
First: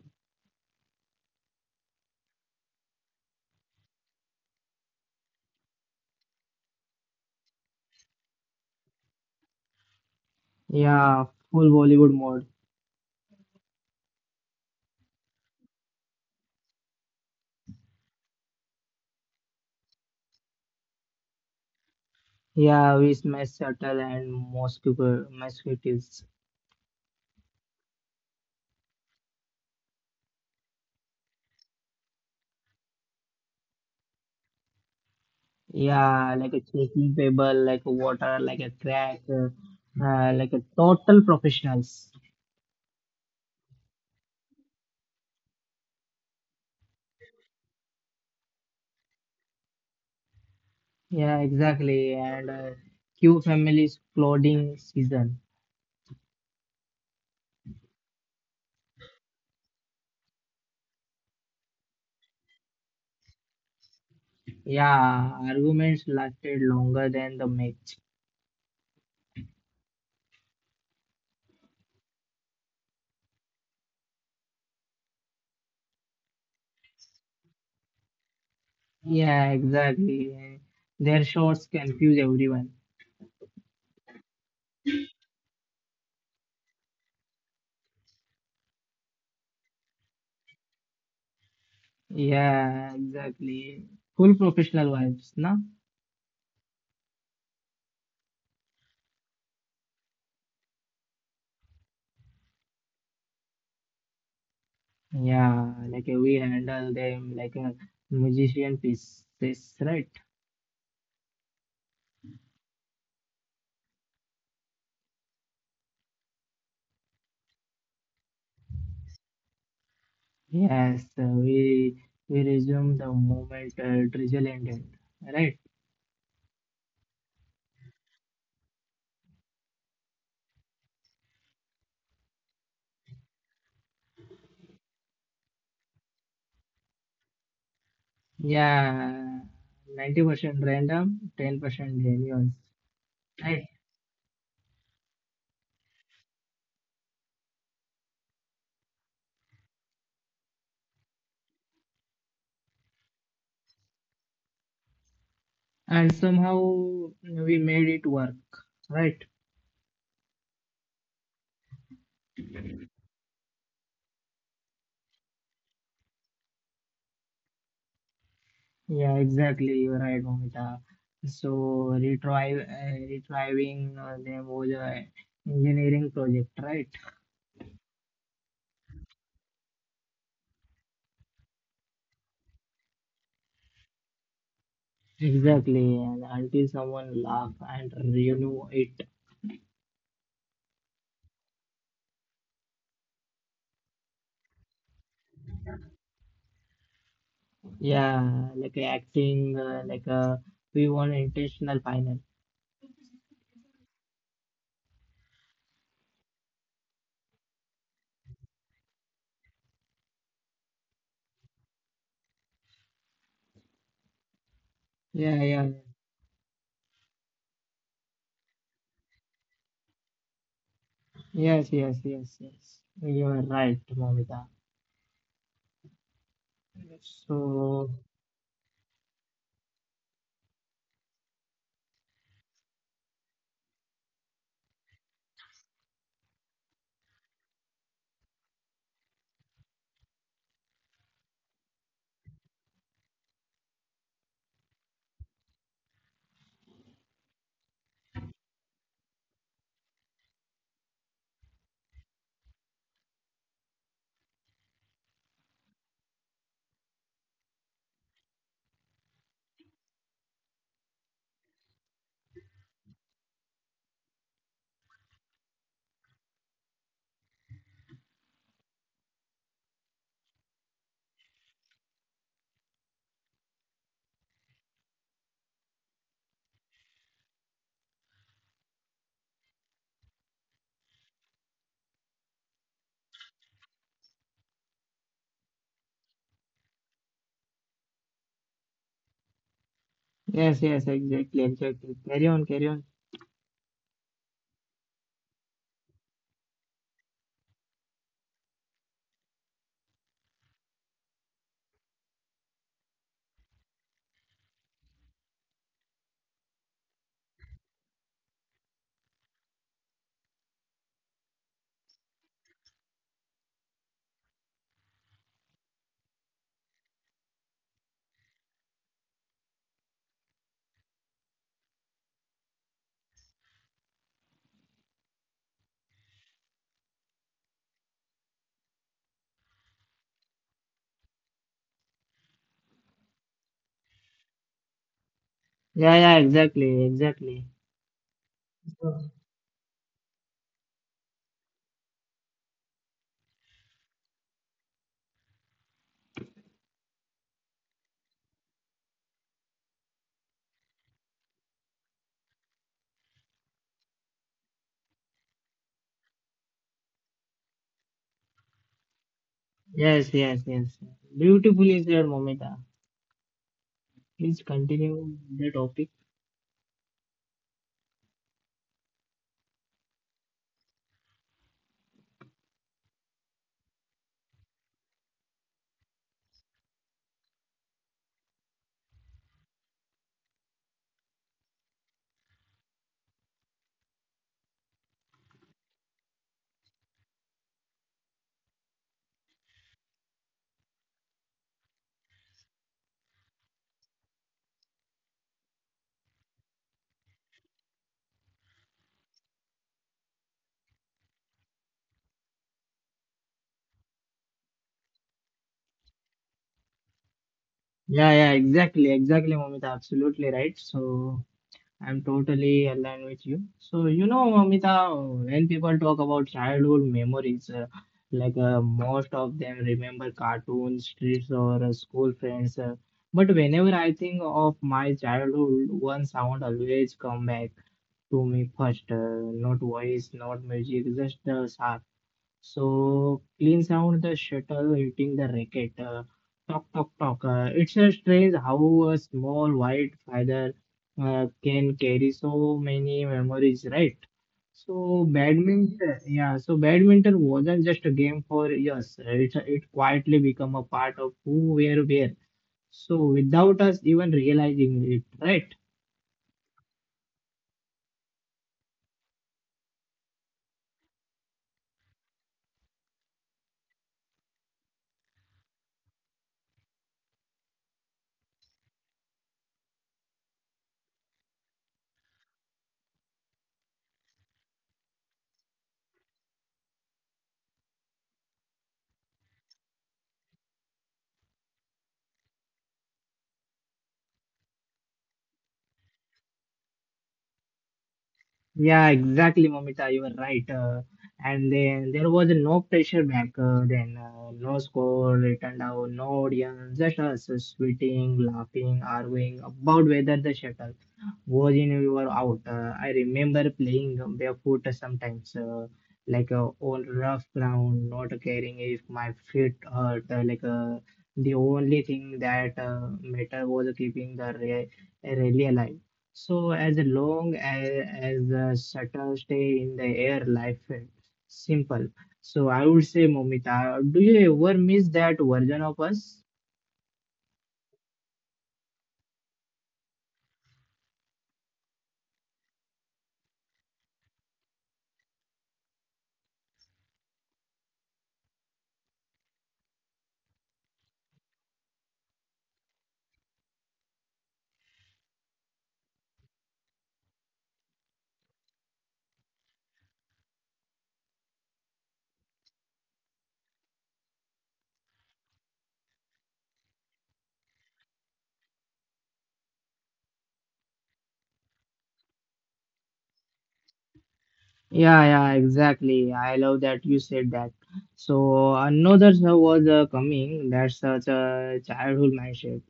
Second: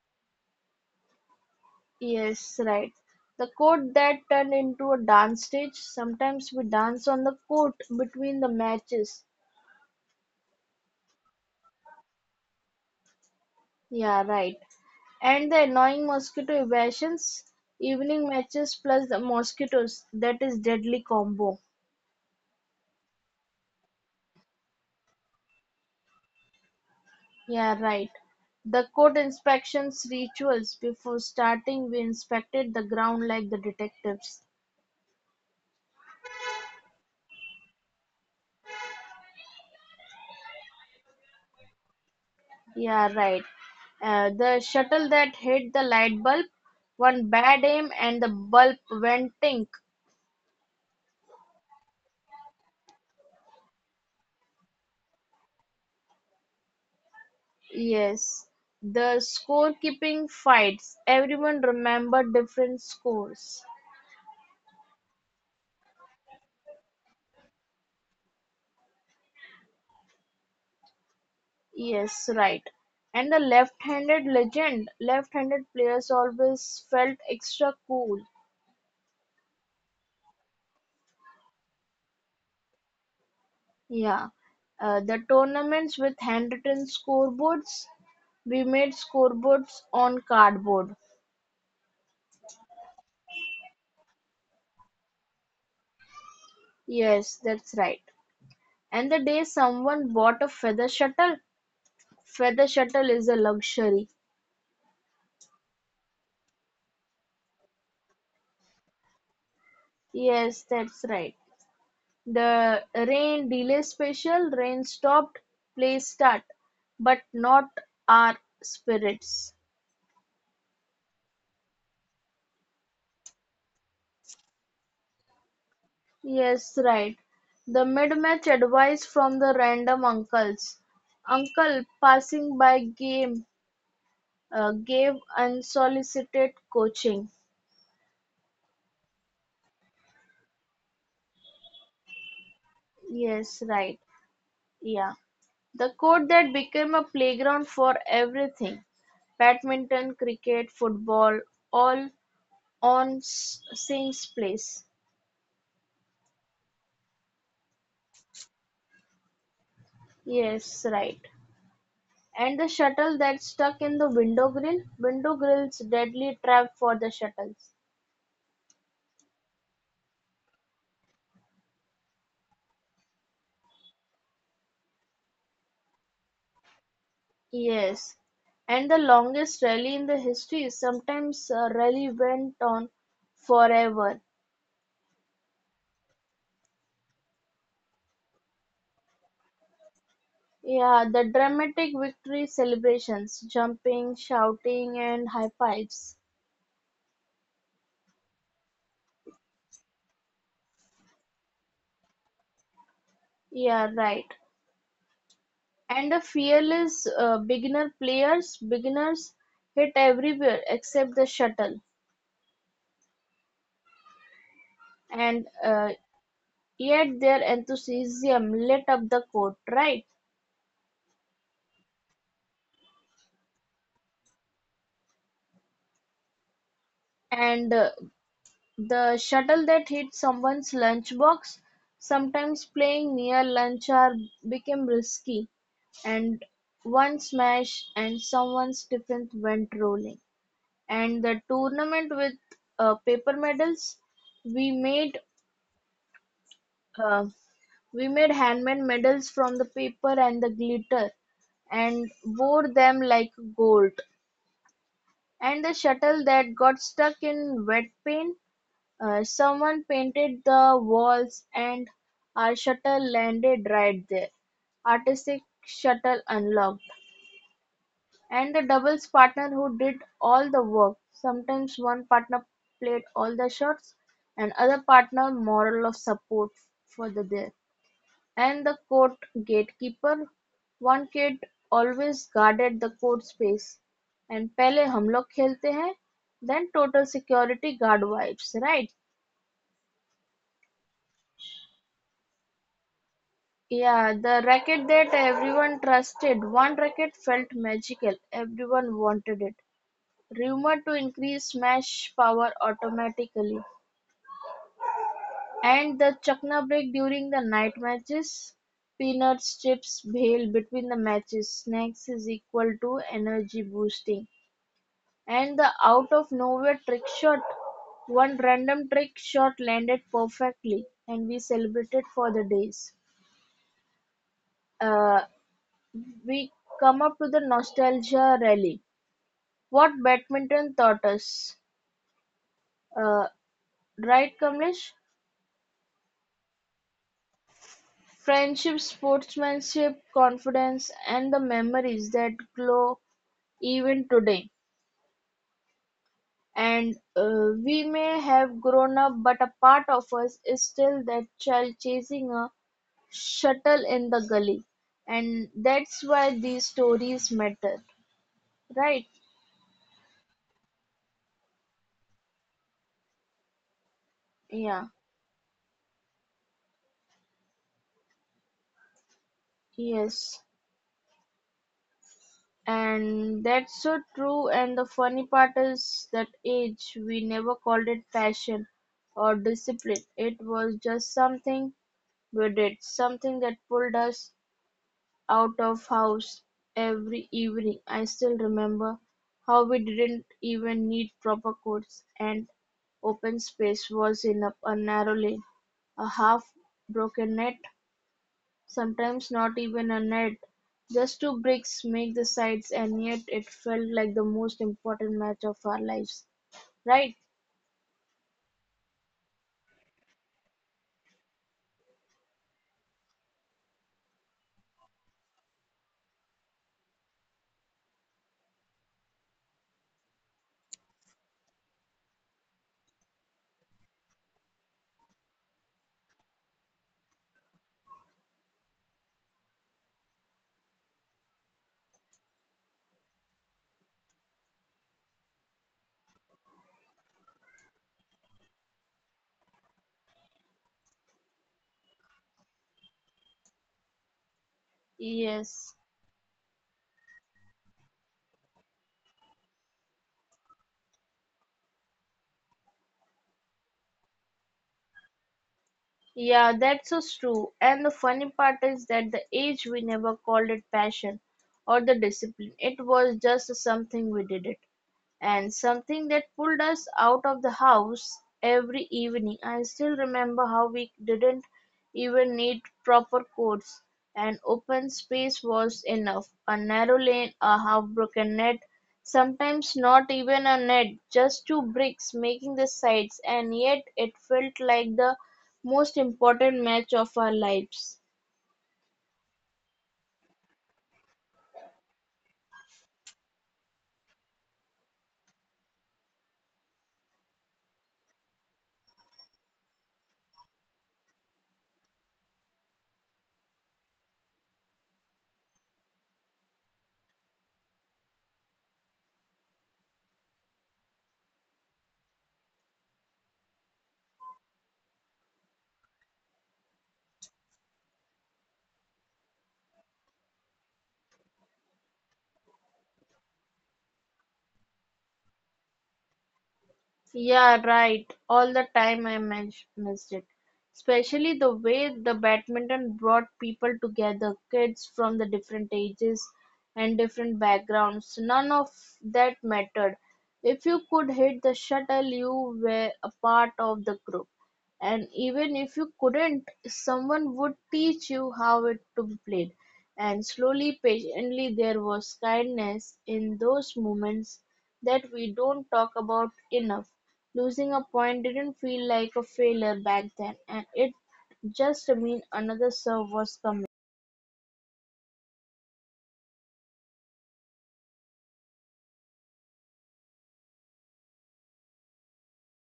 [SPEAKER 2] Yes, right. The court that turned into a dance stage sometimes we dance on the court between the matches.
[SPEAKER 1] Yeah, full Bollywood mode.
[SPEAKER 2] Yeah, right. And the annoying mosquito evasions, evening matches plus the mosquitoes. That is deadly combo.
[SPEAKER 1] Yeah, we smash shuttle and mosquitoes.
[SPEAKER 2] Yeah, right. The court inspections rituals. Before starting, we inspected the ground like the detectives.
[SPEAKER 1] Yeah, like a chasing table, like a water, like a crack, like a total professionals.
[SPEAKER 2] Yeah, right. The shuttle that hit the light bulb, one bad aim, and the bulb went tink.
[SPEAKER 1] Yeah, exactly. And Q family's clothing season.
[SPEAKER 2] Yes. The scorekeeping fights. Everyone remembered different scores.
[SPEAKER 1] Yeah, arguments lasted longer than the match.
[SPEAKER 2] Yes, right. And the left-handed legend, left-handed players always felt extra cool.
[SPEAKER 1] Yeah, exactly. Their shots confuse everyone.
[SPEAKER 2] Yeah. The tournaments with handwritten scoreboards, we made scoreboards on cardboard.
[SPEAKER 1] Yeah, exactly. Full professional vibes, na?
[SPEAKER 2] Yes, that's right. And the day someone bought a feather shuttle is a luxury.
[SPEAKER 1] Yeah, we handle them like a musician pieces, right?
[SPEAKER 2] Yes, that's right. The rain delay special, rain stopped, play start, but not our spirits.
[SPEAKER 1] Yes, we resume the moment drizzle ended, right?
[SPEAKER 2] Yes, right. The mid-match advice from the random uncles. Uncle passing by game gave unsolicited coaching.
[SPEAKER 1] Yeah, 90% random, 10% genuine,
[SPEAKER 2] Yes,
[SPEAKER 1] right?
[SPEAKER 2] right. Yeah. The court that became a playground for everything. Badminton, cricket, football, all on same place.
[SPEAKER 1] And somehow we made it work, right?
[SPEAKER 2] Yes, right. And the shuttle that stuck in the window grill. Window grill's deadly trap for the shuttles.
[SPEAKER 1] Yeah, exactly. You're right, Momita. So retrieving them was a engineering project, right?
[SPEAKER 2] Yes, and the longest rally in the history. Sometimes a rally went on forever.
[SPEAKER 1] Exactly, and until someone laugh and renew it.
[SPEAKER 2] Yeah, the dramatic victory celebrations, jumping, shouting, and high fives.
[SPEAKER 1] Yeah, like acting, we want intentional final.
[SPEAKER 2] Yeah, right. And the fearless beginner players, beginners hit everywhere except the shuttle. And
[SPEAKER 1] Yeah, yeah,
[SPEAKER 2] uh, yet their enthusiasm lit up the court, right?
[SPEAKER 1] yes, yes, yes, yes. You are right, Momita.
[SPEAKER 2] And uh,
[SPEAKER 1] So,
[SPEAKER 2] The shuttle that hit someone's lunchbox, sometimes playing near lunch hour, became risky, and one smash and someone's tiffin went rolling. And the tournament with paper medals, we made uh, we made handmade medals from the paper and the glitter, and wore them like gold. And the shuttle that got stuck in wet paint? Someone painted the walls and our shuttle landed right there. Artistic shuttle unlocked. And the doubles partner who did all the work. Sometimes one partner played all the shots and other partner moral of support for the there. And the court gatekeeper, one kid always guarded the court space. And पहले हम लोग खेलते हैं Then total security guard vibes right?
[SPEAKER 1] yes, yes, exactly, exactly. Carry on, carry on.
[SPEAKER 2] Yeah, the racket that everyone trusted. One racket felt magical. Everyone wanted it. Rumored to increase smash power automatically and the chakna break during the night matches peanuts chips bail between the matches snacks is equal to energy boosting. And the out-of-nowhere trick shot. One random trick shot landed perfectly, and we celebrated for the days. Uh, we come up to the nostalgia rally. What badminton taught us. Uh, right, Kamlesh?
[SPEAKER 1] Yeah, yeah, exactly, exactly.
[SPEAKER 2] Friendship,
[SPEAKER 1] So,
[SPEAKER 2] sportsmanship, confidence, and the memories that glow even today. And we may have grown up, but a part of us is still that child chasing a shuttle in the gully and that's why these stories matter, right?
[SPEAKER 1] yes, yes, yes. Beautifully said, Momita. Please
[SPEAKER 2] Yeah.
[SPEAKER 1] continue the topic.
[SPEAKER 2] Yes, and that's so true and the funny part is that age we never called it passion or discipline, it was just something we did, something that pulled us out of house every evening. I still remember how we didn't even need proper courts, and open space was enough, a narrow lane, a half broken net, sometimes not even a net. Just two bricks make the sides, and yet it felt like the most important match of our lives. Right?
[SPEAKER 1] Yeah, yeah, exactly, exactly, Momita. Absolutely right. So. I'm totally aligned with you. So, you know, Amita, when people talk about childhood memories, most of them remember cartoons, streets, or school friends. But whenever I think of my childhood, one sound always come back to me first. Not voice, not music, just the sound so clean sound, the shuttle hitting the racket. Talk, talk, talk. It's a strange how a small white feather can carry so many memories, right? So
[SPEAKER 2] Yes.
[SPEAKER 1] badminton, yeah. So badminton wasn't just a game for years. It quietly become a part of who we are, where. So without us even realizing it, right?
[SPEAKER 2] Yeah, that's so true. And the funny part is that the age we never called it passion or the discipline. It was just something we did it. And something that pulled us out of the house every evening. I still remember how we didn't even need proper courts. An open space was enough. A narrow lane, a half broken net, sometimes not even a net, just two bricks making the sides, and yet it felt like the most important match of our lives.
[SPEAKER 1] Yeah, exactly, Momita. You were right. And then there was no pressure back then, no score written down, no audience, just us sweating, laughing, arguing about whether the shuttle was in we were out. I remember playing barefoot sometimes, on rough ground, not caring if my feet hurt. The only thing that mattered was keeping the re rally alive. So as long as, as the shuttle stay in the air, life felt simple. So I would say, Momita, do you ever miss that version of us?
[SPEAKER 2] Yeah, right. All the time I missed it. Especially the way the badminton brought people together, kids from the different ages and different backgrounds. None of that mattered. If you could hit the shuttle, you were a part of the group. And even if you couldn't, someone would teach you how it to be played. And slowly, patiently, there was kindness in those moments that we don't talk about enough. Losing a point didn't feel like a failure back then, and it just meant another serve was coming.
[SPEAKER 1] Yeah, yeah, exactly. I love that you said that. So another show was coming. That's such a childhood mindset.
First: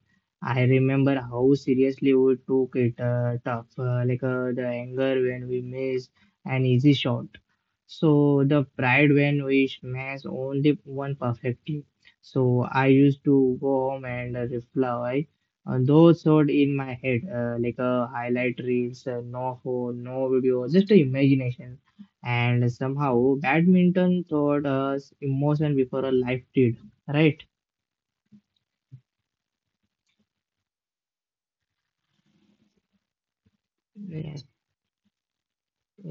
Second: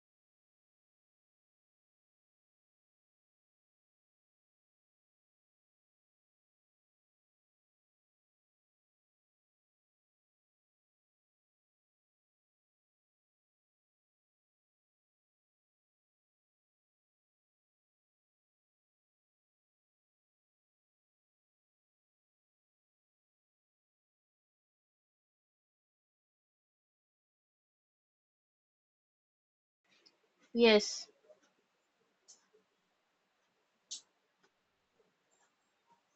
[SPEAKER 1] I remember how seriously we took it tough, like the anger when we missed an easy shot. So the pride when we smashed only one perfectly. So I used to go home and reply on those thoughts in my head, like a highlight reels, no phone, no video, just a imagination and somehow badminton taught us emotion before a life did, right?
[SPEAKER 2] Yes.
[SPEAKER 1] Yeah,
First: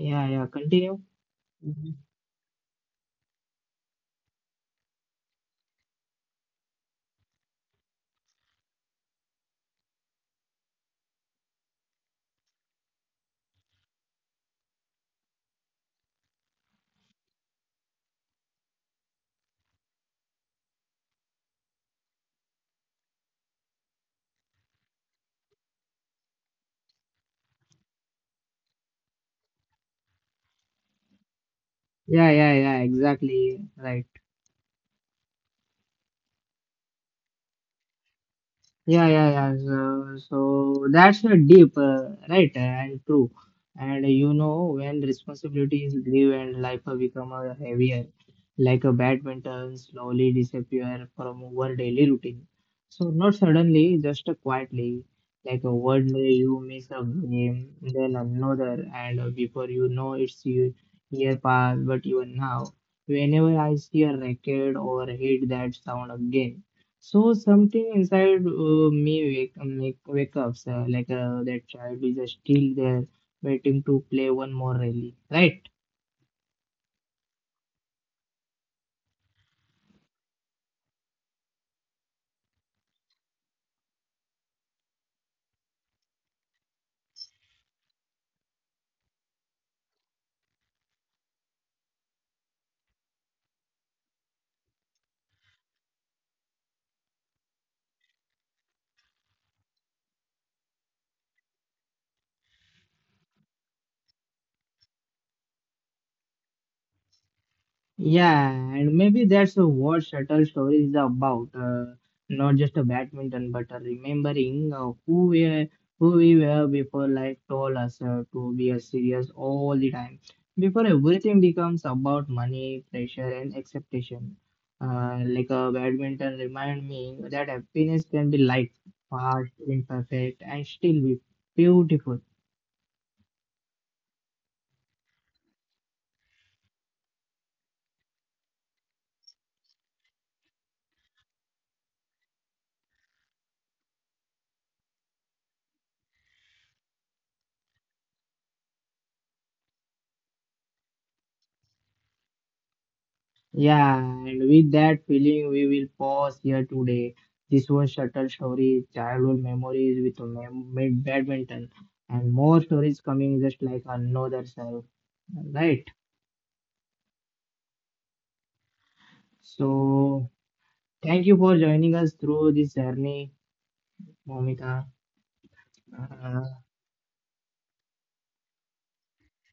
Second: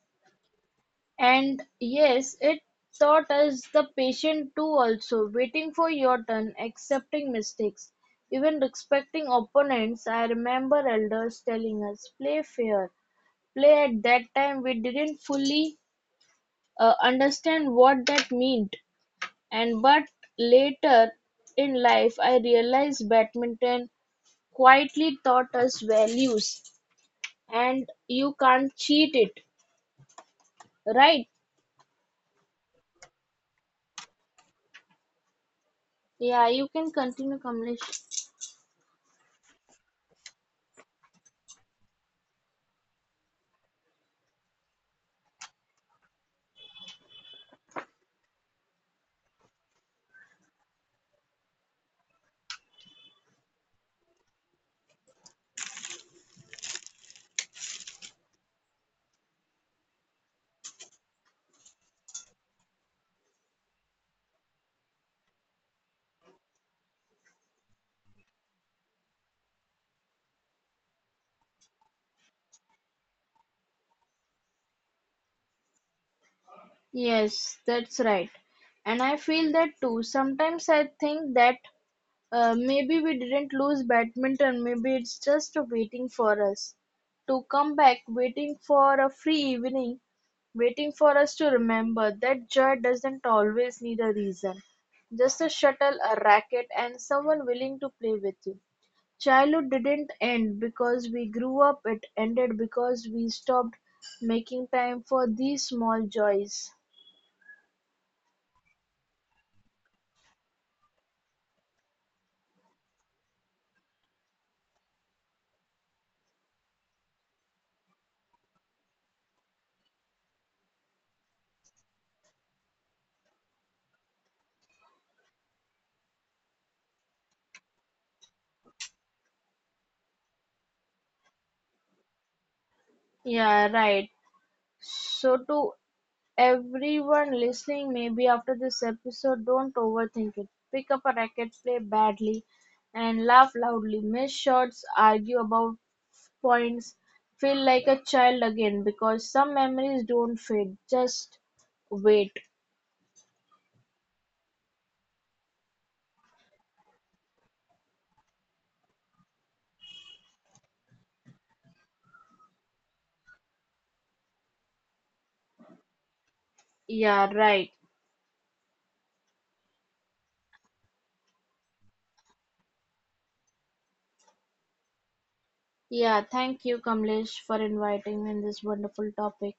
[SPEAKER 1] yeah, yeah, continue.
[SPEAKER 2] And yes, it taught us the patient too also, waiting for your turn, accepting mistakes, even respecting opponents. I remember elders telling us, play fair. Play at that time we didn't fully understand what that meant. And but later in life I realized badminton quietly taught us values and you can't cheat it, right?
[SPEAKER 1] Yeah, yeah, yeah, exactly, right.
[SPEAKER 2] Yeah, you can continue, Kamlesh.
[SPEAKER 1] Yeah, yeah, yeah. So, so that's a deep, right, and true. And you know, when responsibilities grew and life become heavier, like a badminton slowly disappear from our daily routine. So not suddenly, just quietly, like a one day you miss a game, then another, and before you know it's you year past, but even now. Whenever I see a racket or hear that sound again. So something inside wake up, that child is still there waiting to play one more rally, right?
[SPEAKER 2] Yes, that's right. And I feel that too. Sometimes I think that maybe we didn't lose badminton, maybe it's just waiting for us to come back, waiting for a free evening, waiting for us to remember that joy doesn't always need a reason. Just a shuttle, a racket, and someone willing to play with you. Childhood didn't end because we grew up, it ended because we stopped making time for these small joys.
[SPEAKER 1] Yeah, and maybe that's what shuttle story is about. Not just a badminton, but a remembering who we are, who we were before life told us to be serious all the time. Before everything becomes about money, pressure, and expectation. Like a badminton remind me that happiness can be light, fast, imperfect, and still be beautiful.
[SPEAKER 2] Yeah, right. So, to everyone listening, maybe after this episode, don't overthink it. Pick up a racket, play badly, and laugh loudly. Miss shots, argue about points, feel like a child again because some memories don't fade. Just wait.
[SPEAKER 1] Yeah, and with that feeling, we will pause here today. This was Shuttle Stories, childhood memories with badminton, and more stories coming just like another self. Right.
[SPEAKER 2] Yeah, right.
[SPEAKER 1] So, thank you for joining us through this journey, Momika.
[SPEAKER 2] Yeah,
[SPEAKER 1] Uh,
[SPEAKER 2] thank you, Kamlesh, for inviting me in this wonderful topic.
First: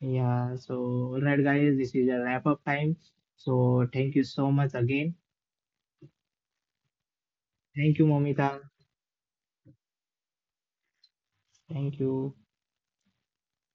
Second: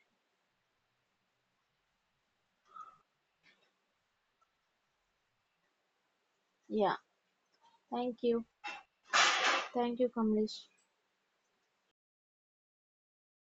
[SPEAKER 1] yeah, so, all right, guys, this is a wrap up time. So, thank you so much again.
[SPEAKER 2] Yeah,
[SPEAKER 1] Thank you,
[SPEAKER 2] thank you.
[SPEAKER 1] Momika.
[SPEAKER 2] Thank you, Kamlesh.
[SPEAKER 1] Thank you.